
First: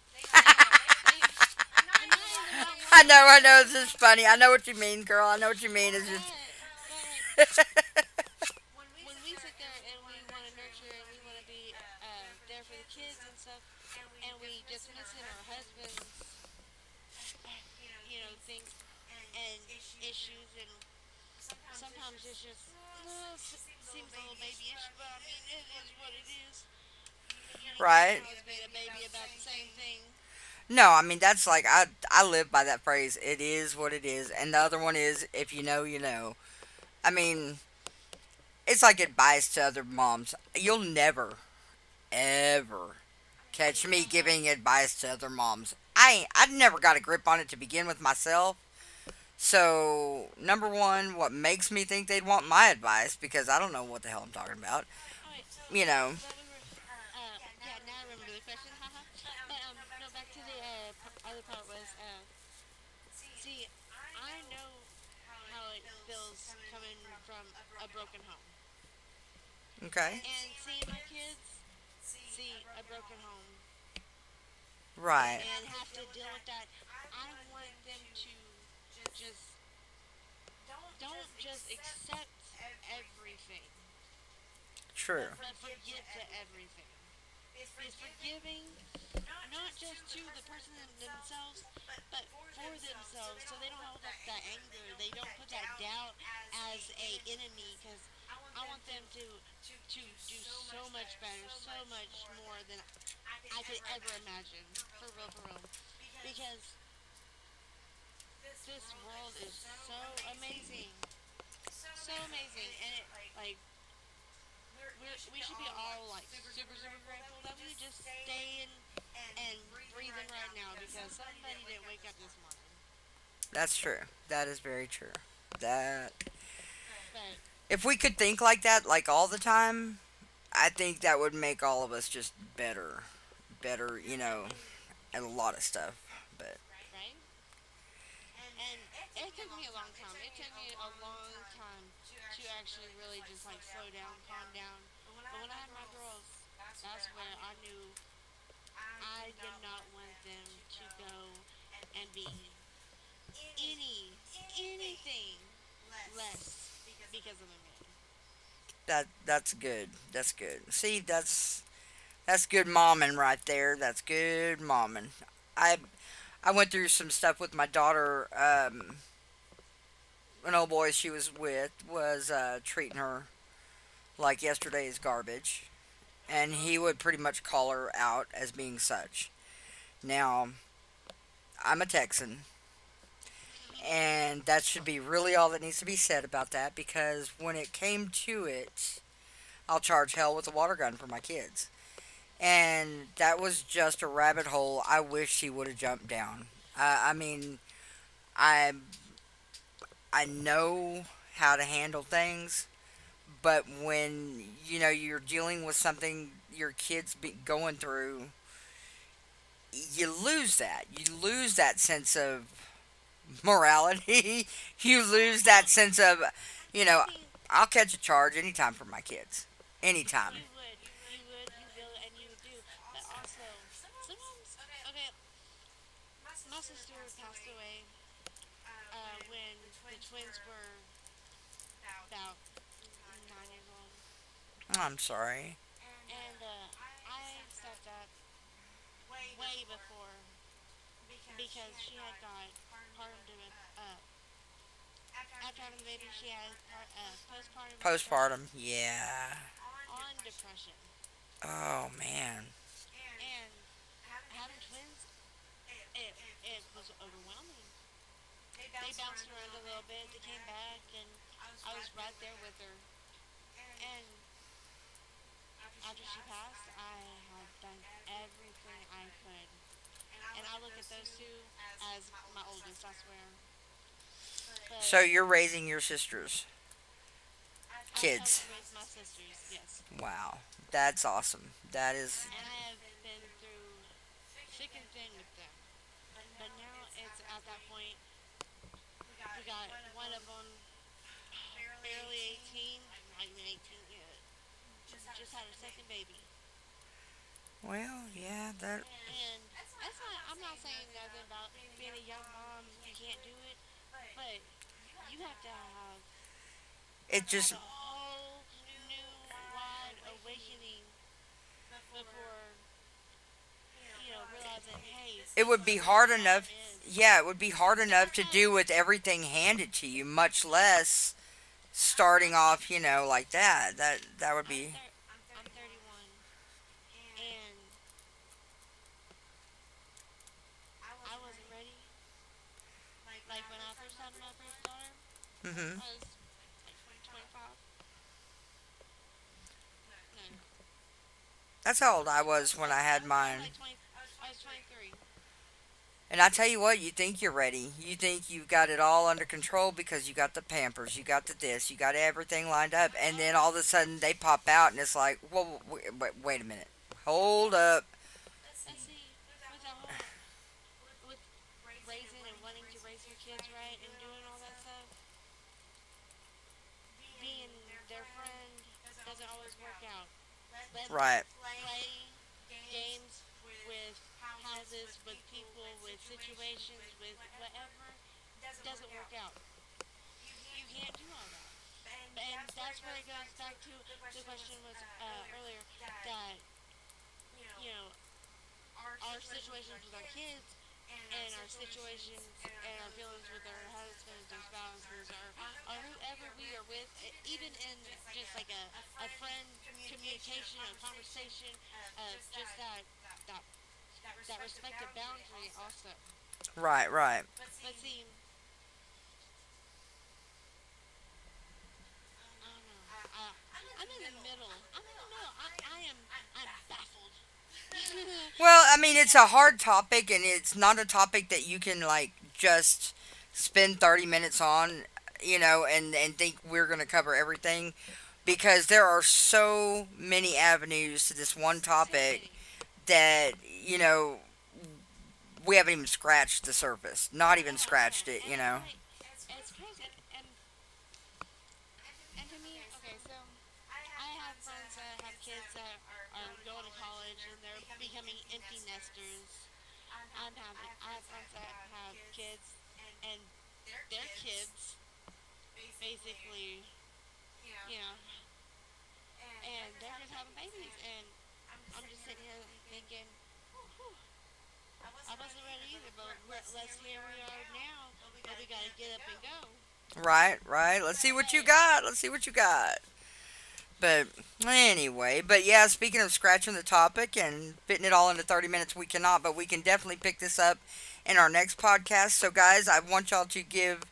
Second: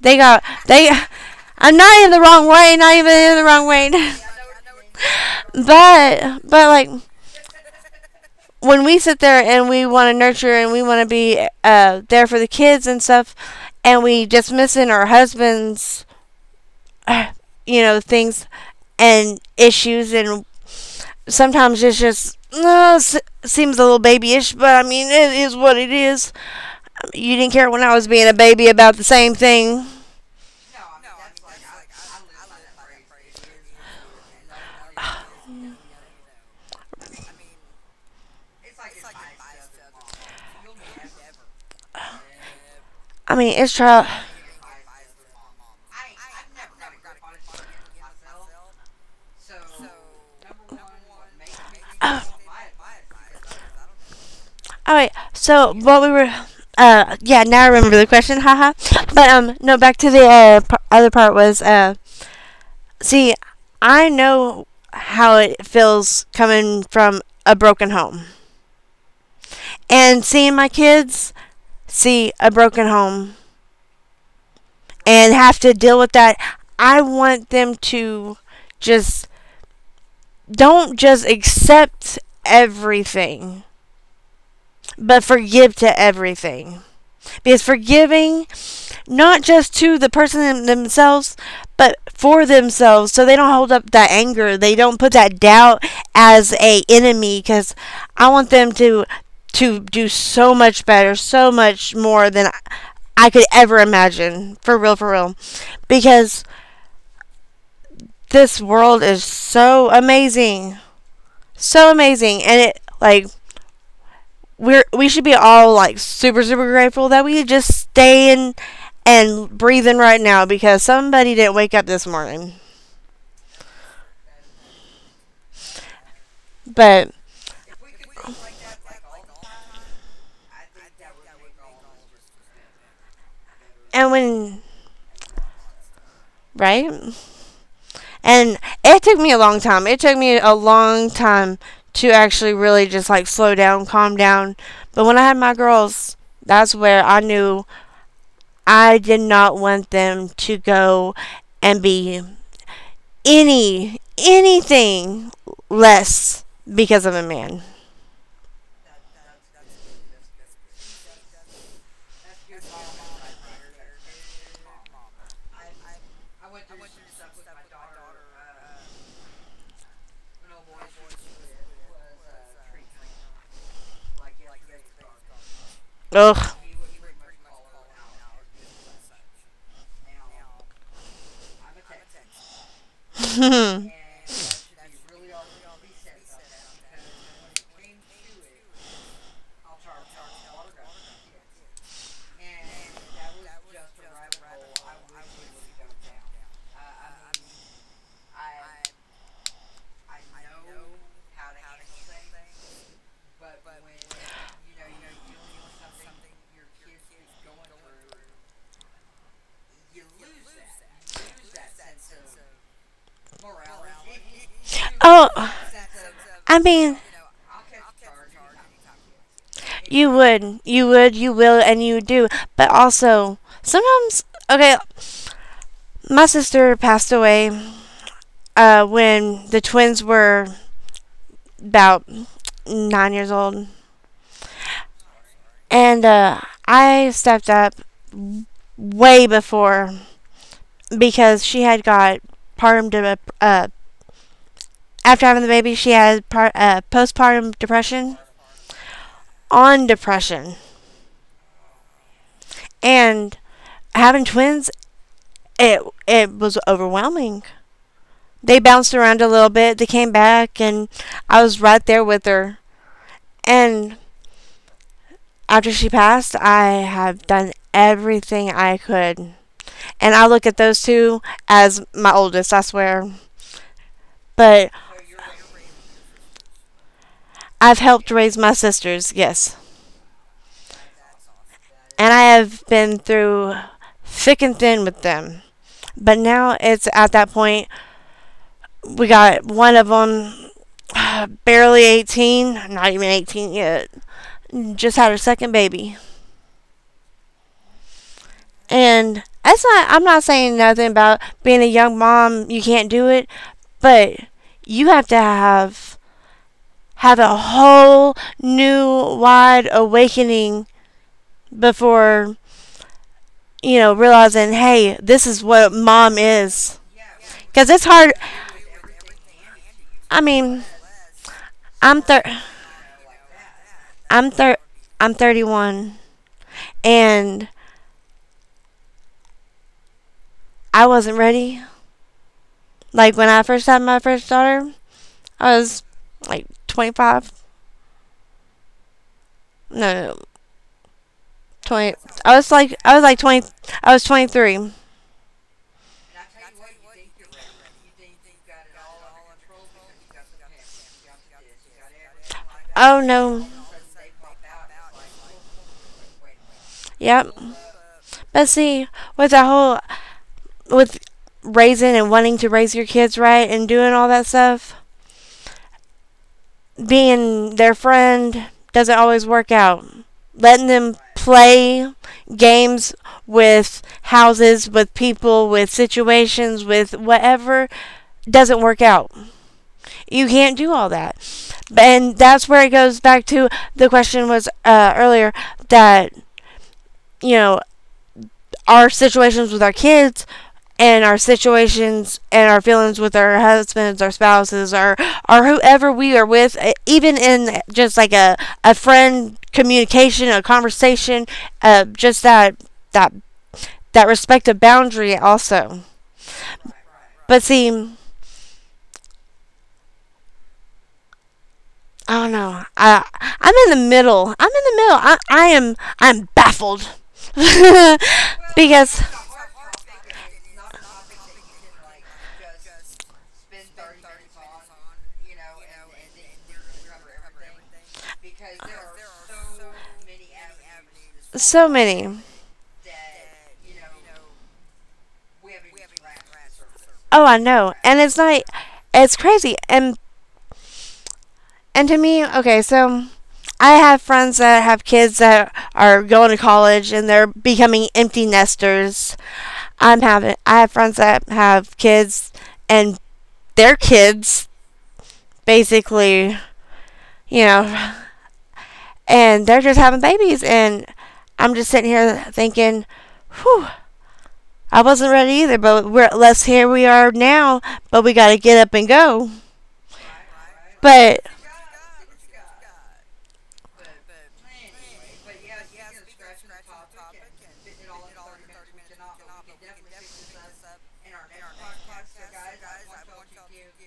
[SPEAKER 2] They got they. I'm not in the wrong way. Not
[SPEAKER 1] I
[SPEAKER 2] even
[SPEAKER 1] know,
[SPEAKER 2] in
[SPEAKER 1] I
[SPEAKER 2] the
[SPEAKER 1] know.
[SPEAKER 2] wrong
[SPEAKER 1] This
[SPEAKER 2] way.
[SPEAKER 1] is funny. I know what you mean, girl. I know what you mean. It's
[SPEAKER 2] But
[SPEAKER 1] just
[SPEAKER 2] when we sit there and we want to nurture and we want to be there for the kids and stuff, and we just missing our husbands, uh, things and issues, and sometimes it's just no, seems a little babyish, but I mean, it is what it is. You didn't care when I was
[SPEAKER 1] right.
[SPEAKER 2] being a baby about the same thing.
[SPEAKER 1] No, I mean that's like I live by that phrase. It is what it is. And the other one is if you know, you know. I mean, it's like advice to other moms. You'll never ever
[SPEAKER 2] I mean, it's
[SPEAKER 1] catch me
[SPEAKER 2] trial.
[SPEAKER 1] giving advice to other moms. I ain't, I never got a grip on it to begin with myself. So, number one, what makes me think they'd want my advice because I don't know what the hell I'm talking about.
[SPEAKER 2] All right, so
[SPEAKER 1] You
[SPEAKER 2] what
[SPEAKER 1] know.
[SPEAKER 2] we were. Yeah, now I remember the question, haha. But no, back to the other part was see, I know how it feels coming from a broken home
[SPEAKER 1] Okay.
[SPEAKER 2] and seeing my kids see a broken home
[SPEAKER 1] Right.
[SPEAKER 2] and have to deal with that. I want them to just don't just accept everything,
[SPEAKER 1] True.
[SPEAKER 2] but forgive to everything. Because forgiving not just to the person themselves, but for themselves, so they don't hold up that anger. They don't put that doubt as a enemy, because I want them to do so much better, so much more than I could ever imagine. For real, because this world is so amazing, and it like we should be all like super super grateful that we just stay in and breathing right now because somebody didn't wake up this morning.
[SPEAKER 1] That's true. That is very true. That
[SPEAKER 2] But
[SPEAKER 1] if we could think like that like all the time, I think that would make all of us just better, better,
[SPEAKER 2] and
[SPEAKER 1] you know,
[SPEAKER 2] when
[SPEAKER 1] at a lot of stuff. But
[SPEAKER 2] right and it took me a long time. It took me a long time to actually really just like slow down, calm down. But when I had my girls, that's where I knew I did not want them to go and be anything less because of a man.
[SPEAKER 1] that's good. That's good. See, that's good momming right there. That's good momming. I I went through some stuff with my daughter. An old boy she was with was treating her like yesterday's garbage, and
[SPEAKER 2] Ugh.
[SPEAKER 1] he would pretty much call her out as being such. Now I'm a Texan,
[SPEAKER 2] Mhm.
[SPEAKER 1] and that should be really all that needs to be said about that because when it came to it, I'll charge hell with a water gun for my kids. And that was just a rabbit hole I wish he would have jumped down. I mean, I I know how to handle things, but when you know you're dealing with something your kids be going through, you lose that. You lose that sense of morality. You lose that
[SPEAKER 2] Oh,
[SPEAKER 1] sense of,
[SPEAKER 2] I
[SPEAKER 1] you know,
[SPEAKER 2] mean,
[SPEAKER 1] I'll catch a charge anytime for my kids.
[SPEAKER 2] you
[SPEAKER 1] Anytime.
[SPEAKER 2] would, you would, you will, and you do. But also, sometimes, okay, my sister passed away when the twins were about 9 years old,
[SPEAKER 1] I'm sorry.
[SPEAKER 2] and I stepped up way before because she had got partum de- uh, after having the baby. She had postpartum depression
[SPEAKER 1] Postpartum. Yeah.
[SPEAKER 2] on depression,
[SPEAKER 1] Oh, man.
[SPEAKER 2] and having twins, it it was overwhelming they bounced around a little bit. They came back, and I was right there with her. And after she passed, I have done everything I could. And I look at those two as my oldest, I swear. But
[SPEAKER 1] So you're raising your sister's
[SPEAKER 2] I've helped raise
[SPEAKER 1] kids.
[SPEAKER 2] my sisters, yes.
[SPEAKER 1] Wow. That's awesome. That
[SPEAKER 2] And I
[SPEAKER 1] is,
[SPEAKER 2] have been through thick and thin with them. But now it's at that point, we got one of them barely 18, not even 18 yet, just had her second baby.
[SPEAKER 1] well, yeah, that,
[SPEAKER 2] And that's not, I'm not saying nothing about being a young mom, you can't do it, but you have to have
[SPEAKER 1] it
[SPEAKER 2] a
[SPEAKER 1] just,
[SPEAKER 2] whole new wide awakening before you know realizing hey this is
[SPEAKER 1] it would
[SPEAKER 2] what
[SPEAKER 1] be hard
[SPEAKER 2] mom
[SPEAKER 1] enough.
[SPEAKER 2] is
[SPEAKER 1] Yeah, it would be
[SPEAKER 2] because
[SPEAKER 1] hard
[SPEAKER 2] it's
[SPEAKER 1] enough
[SPEAKER 2] hard.
[SPEAKER 1] to do with everything handed to you,
[SPEAKER 2] I
[SPEAKER 1] much
[SPEAKER 2] mean,
[SPEAKER 1] less
[SPEAKER 2] i'm thir-
[SPEAKER 1] starting off, you know, like that. That
[SPEAKER 2] i'm
[SPEAKER 1] would
[SPEAKER 2] thir-
[SPEAKER 1] be.
[SPEAKER 2] I'm 31 and I wasn't ready like when I first had my first daughter. I
[SPEAKER 1] Hmm.
[SPEAKER 2] was like 25. No, no no.
[SPEAKER 1] That's how
[SPEAKER 2] 20.
[SPEAKER 1] old I was when I
[SPEAKER 2] I
[SPEAKER 1] had
[SPEAKER 2] was like
[SPEAKER 1] mine.
[SPEAKER 2] 20. I was 23.
[SPEAKER 1] And I tell you what, you think you're ready. You think you've got it all under control because you got the Pampers, you got the this, you got everything lined up,
[SPEAKER 2] Oh
[SPEAKER 1] and then
[SPEAKER 2] no.
[SPEAKER 1] all of a sudden they pop out, and it's like, whoa, wait a minute,
[SPEAKER 2] Yep.
[SPEAKER 1] hold up,
[SPEAKER 2] But see, with that whole with raising and wanting to raise your kids right and doing all that stuff, being their friend doesn't always work out. Letting them
[SPEAKER 1] right,
[SPEAKER 2] play games with houses, with people, with situations, with whatever doesn't work out. You can't do all that. And that's where it goes back to the question was earlier that you know, our situations with our kids and our situations and our feelings with our husbands, our spouses, or whoever we are with, even in just like a friend communication, a conversation, just that that respect of boundary also.
[SPEAKER 1] right, right.
[SPEAKER 2] But see. I don't know. I'm in the middle. I'm in the middle. I'm baffled.
[SPEAKER 1] Well, I mean,
[SPEAKER 2] because
[SPEAKER 1] it's a hard topic, and it's not a topic that you can like just spend 30 minutes on, you know, and think we're gonna
[SPEAKER 2] we
[SPEAKER 1] cover everything because there are so many avenues to this one
[SPEAKER 2] so many.
[SPEAKER 1] topic that you know we haven't even scratched the surface,
[SPEAKER 2] Oh,
[SPEAKER 1] not
[SPEAKER 2] I
[SPEAKER 1] even
[SPEAKER 2] know. And
[SPEAKER 1] scratched
[SPEAKER 2] it's
[SPEAKER 1] it, you
[SPEAKER 2] not
[SPEAKER 1] know.
[SPEAKER 2] it's crazy. And to me, okay, so I have friends that have kids that are going to college and they're becoming empty nesters. I have friends that have kids and their kids basically, you know, and they're just having babies. And I'm just sitting here thinking, whew, I wasn't ready either, but let's here we are now, but we got to get up and go.
[SPEAKER 1] Right, right. Let's see
[SPEAKER 2] But
[SPEAKER 1] what you got. Let's see what you got. But anyway, but yeah, speaking of scratching the topic and fitting it all into 30 minutes, we cannot, but we can definitely pick this up in our next podcast. So, guys, I want y'all to give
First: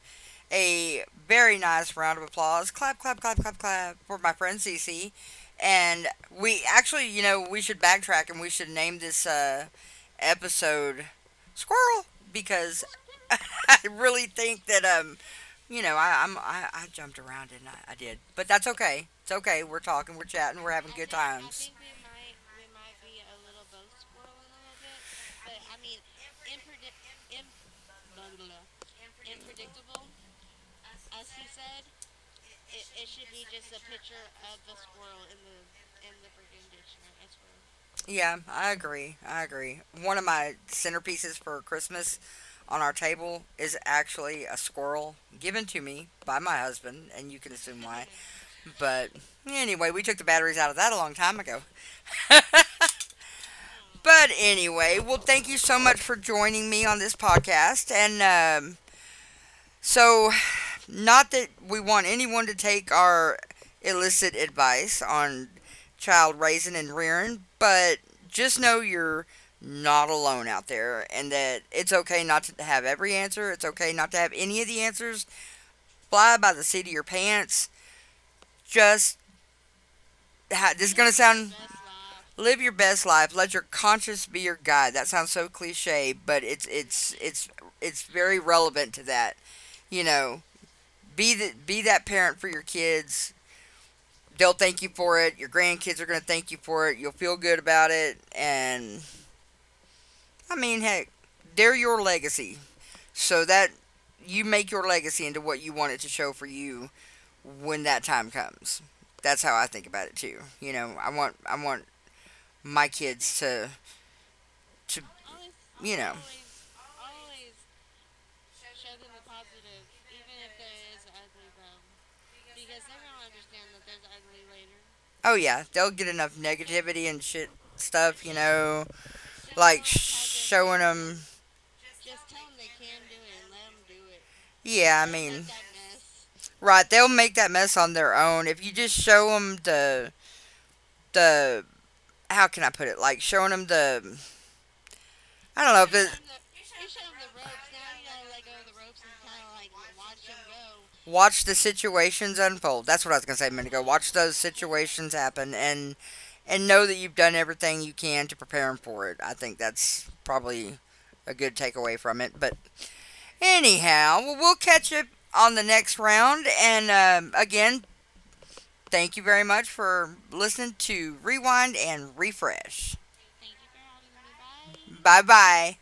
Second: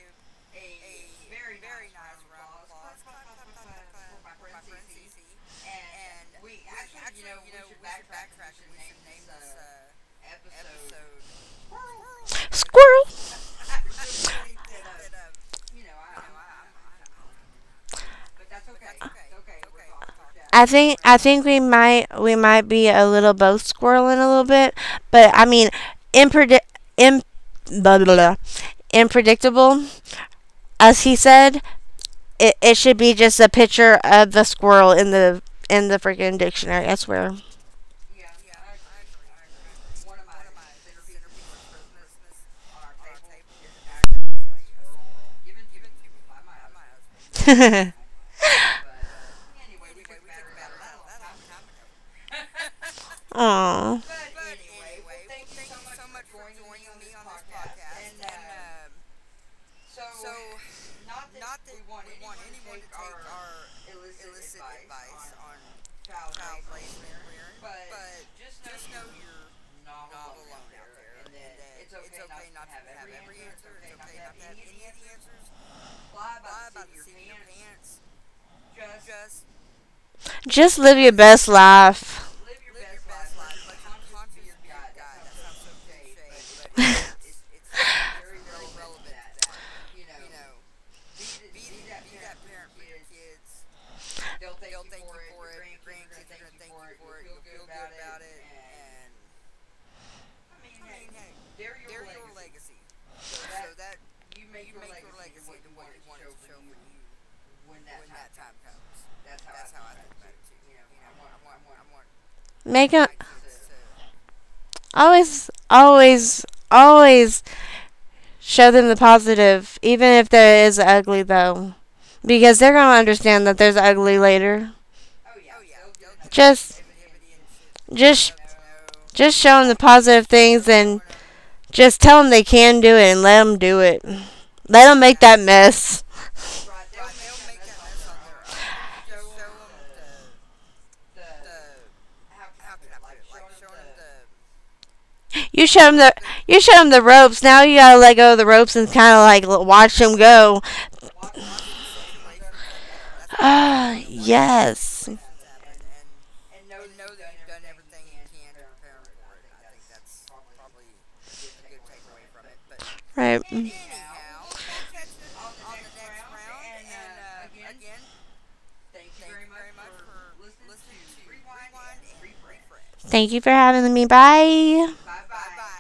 [SPEAKER 1] a very nice round of applause. Clap, clap, clap, clap, clap for my friend Cece. And we actually, you know, we should backtrack and we should name this episode Squirrel, because
[SPEAKER 2] squirrel.
[SPEAKER 1] I really think that you know, I jumped around and I did, but that's okay. It's okay. We're talking, we're chatting, we're having good
[SPEAKER 2] I think we
[SPEAKER 1] times.
[SPEAKER 2] might be a little both squirreling a little bit, but I mean, impredi- imp- blah, blah, blah, unpredictable, as he said. It should be just a picture of the squirrel in the freaking dictionary. I swear.
[SPEAKER 1] Be a little bit. Yeah, I agree. I agree. One of my centerpieces for Christmas on our table is actually a squirrel given to me by my husband, and you can assume why. But anyway, we took the batteries out of that a long time ago. But
[SPEAKER 2] Aw.
[SPEAKER 1] anyway, well, thank you so much for joining me on this podcast. And so not that we want anyone to take our illicit advice on child raising and rearing, but just know you're not alone out there and that it's okay not to have every answer. It's okay not to have any of the answers. Fly by the seat of your pants. Just,
[SPEAKER 2] Just
[SPEAKER 1] this is
[SPEAKER 2] live your
[SPEAKER 1] going to
[SPEAKER 2] best
[SPEAKER 1] sound,
[SPEAKER 2] life.
[SPEAKER 1] live your best life. Let your conscience be your guide. That sounds so cliche, but it's very relevant to that. You know, be that parent for your kids. They'll thank you for it. Your grandkids are going to thank you for it. You'll feel good about it. And I mean, heck, they're your legacy. So that you make your legacy into what you want it to show for you when that time comes. That's how I think about it too. You know, I want my
[SPEAKER 2] Make them
[SPEAKER 1] kids to to
[SPEAKER 2] always,
[SPEAKER 1] you know,
[SPEAKER 2] always, always show them the positive, even if there is ugly though, because they're gonna understand that there's ugly later.
[SPEAKER 1] oh yeah, they'll get enough
[SPEAKER 2] Just,
[SPEAKER 1] negativity and shit stuff.
[SPEAKER 2] just,
[SPEAKER 1] You know,
[SPEAKER 2] just show them the
[SPEAKER 1] like
[SPEAKER 2] positive things
[SPEAKER 1] showing
[SPEAKER 2] and
[SPEAKER 1] them.
[SPEAKER 2] just tell them they can do it and let them do it. Let them
[SPEAKER 1] Yeah, I
[SPEAKER 2] make that
[SPEAKER 1] mean,
[SPEAKER 2] mess.
[SPEAKER 1] right? They'll make that mess on their own if you just show them the how can I put it? Like showing them the I
[SPEAKER 2] You
[SPEAKER 1] don't
[SPEAKER 2] show
[SPEAKER 1] know if
[SPEAKER 2] them the
[SPEAKER 1] it,
[SPEAKER 2] you show them the ropes. Now you gotta let go of the ropes and kind of like watch them go.
[SPEAKER 1] watch the situations unfold. That's what I was gonna say a minute ago.
[SPEAKER 2] Ah,
[SPEAKER 1] Watch those
[SPEAKER 2] yes.
[SPEAKER 1] situations happen and know that you've done everything you can to prepare them for it. I think that's probably a good takeaway from it. But
[SPEAKER 2] Right.
[SPEAKER 1] anyhow, well, we'll catch up on the next round. And again, thank you very much for listening to Rewind and Refresh.
[SPEAKER 2] Thank you for having me. Bye.
[SPEAKER 1] Bye bye.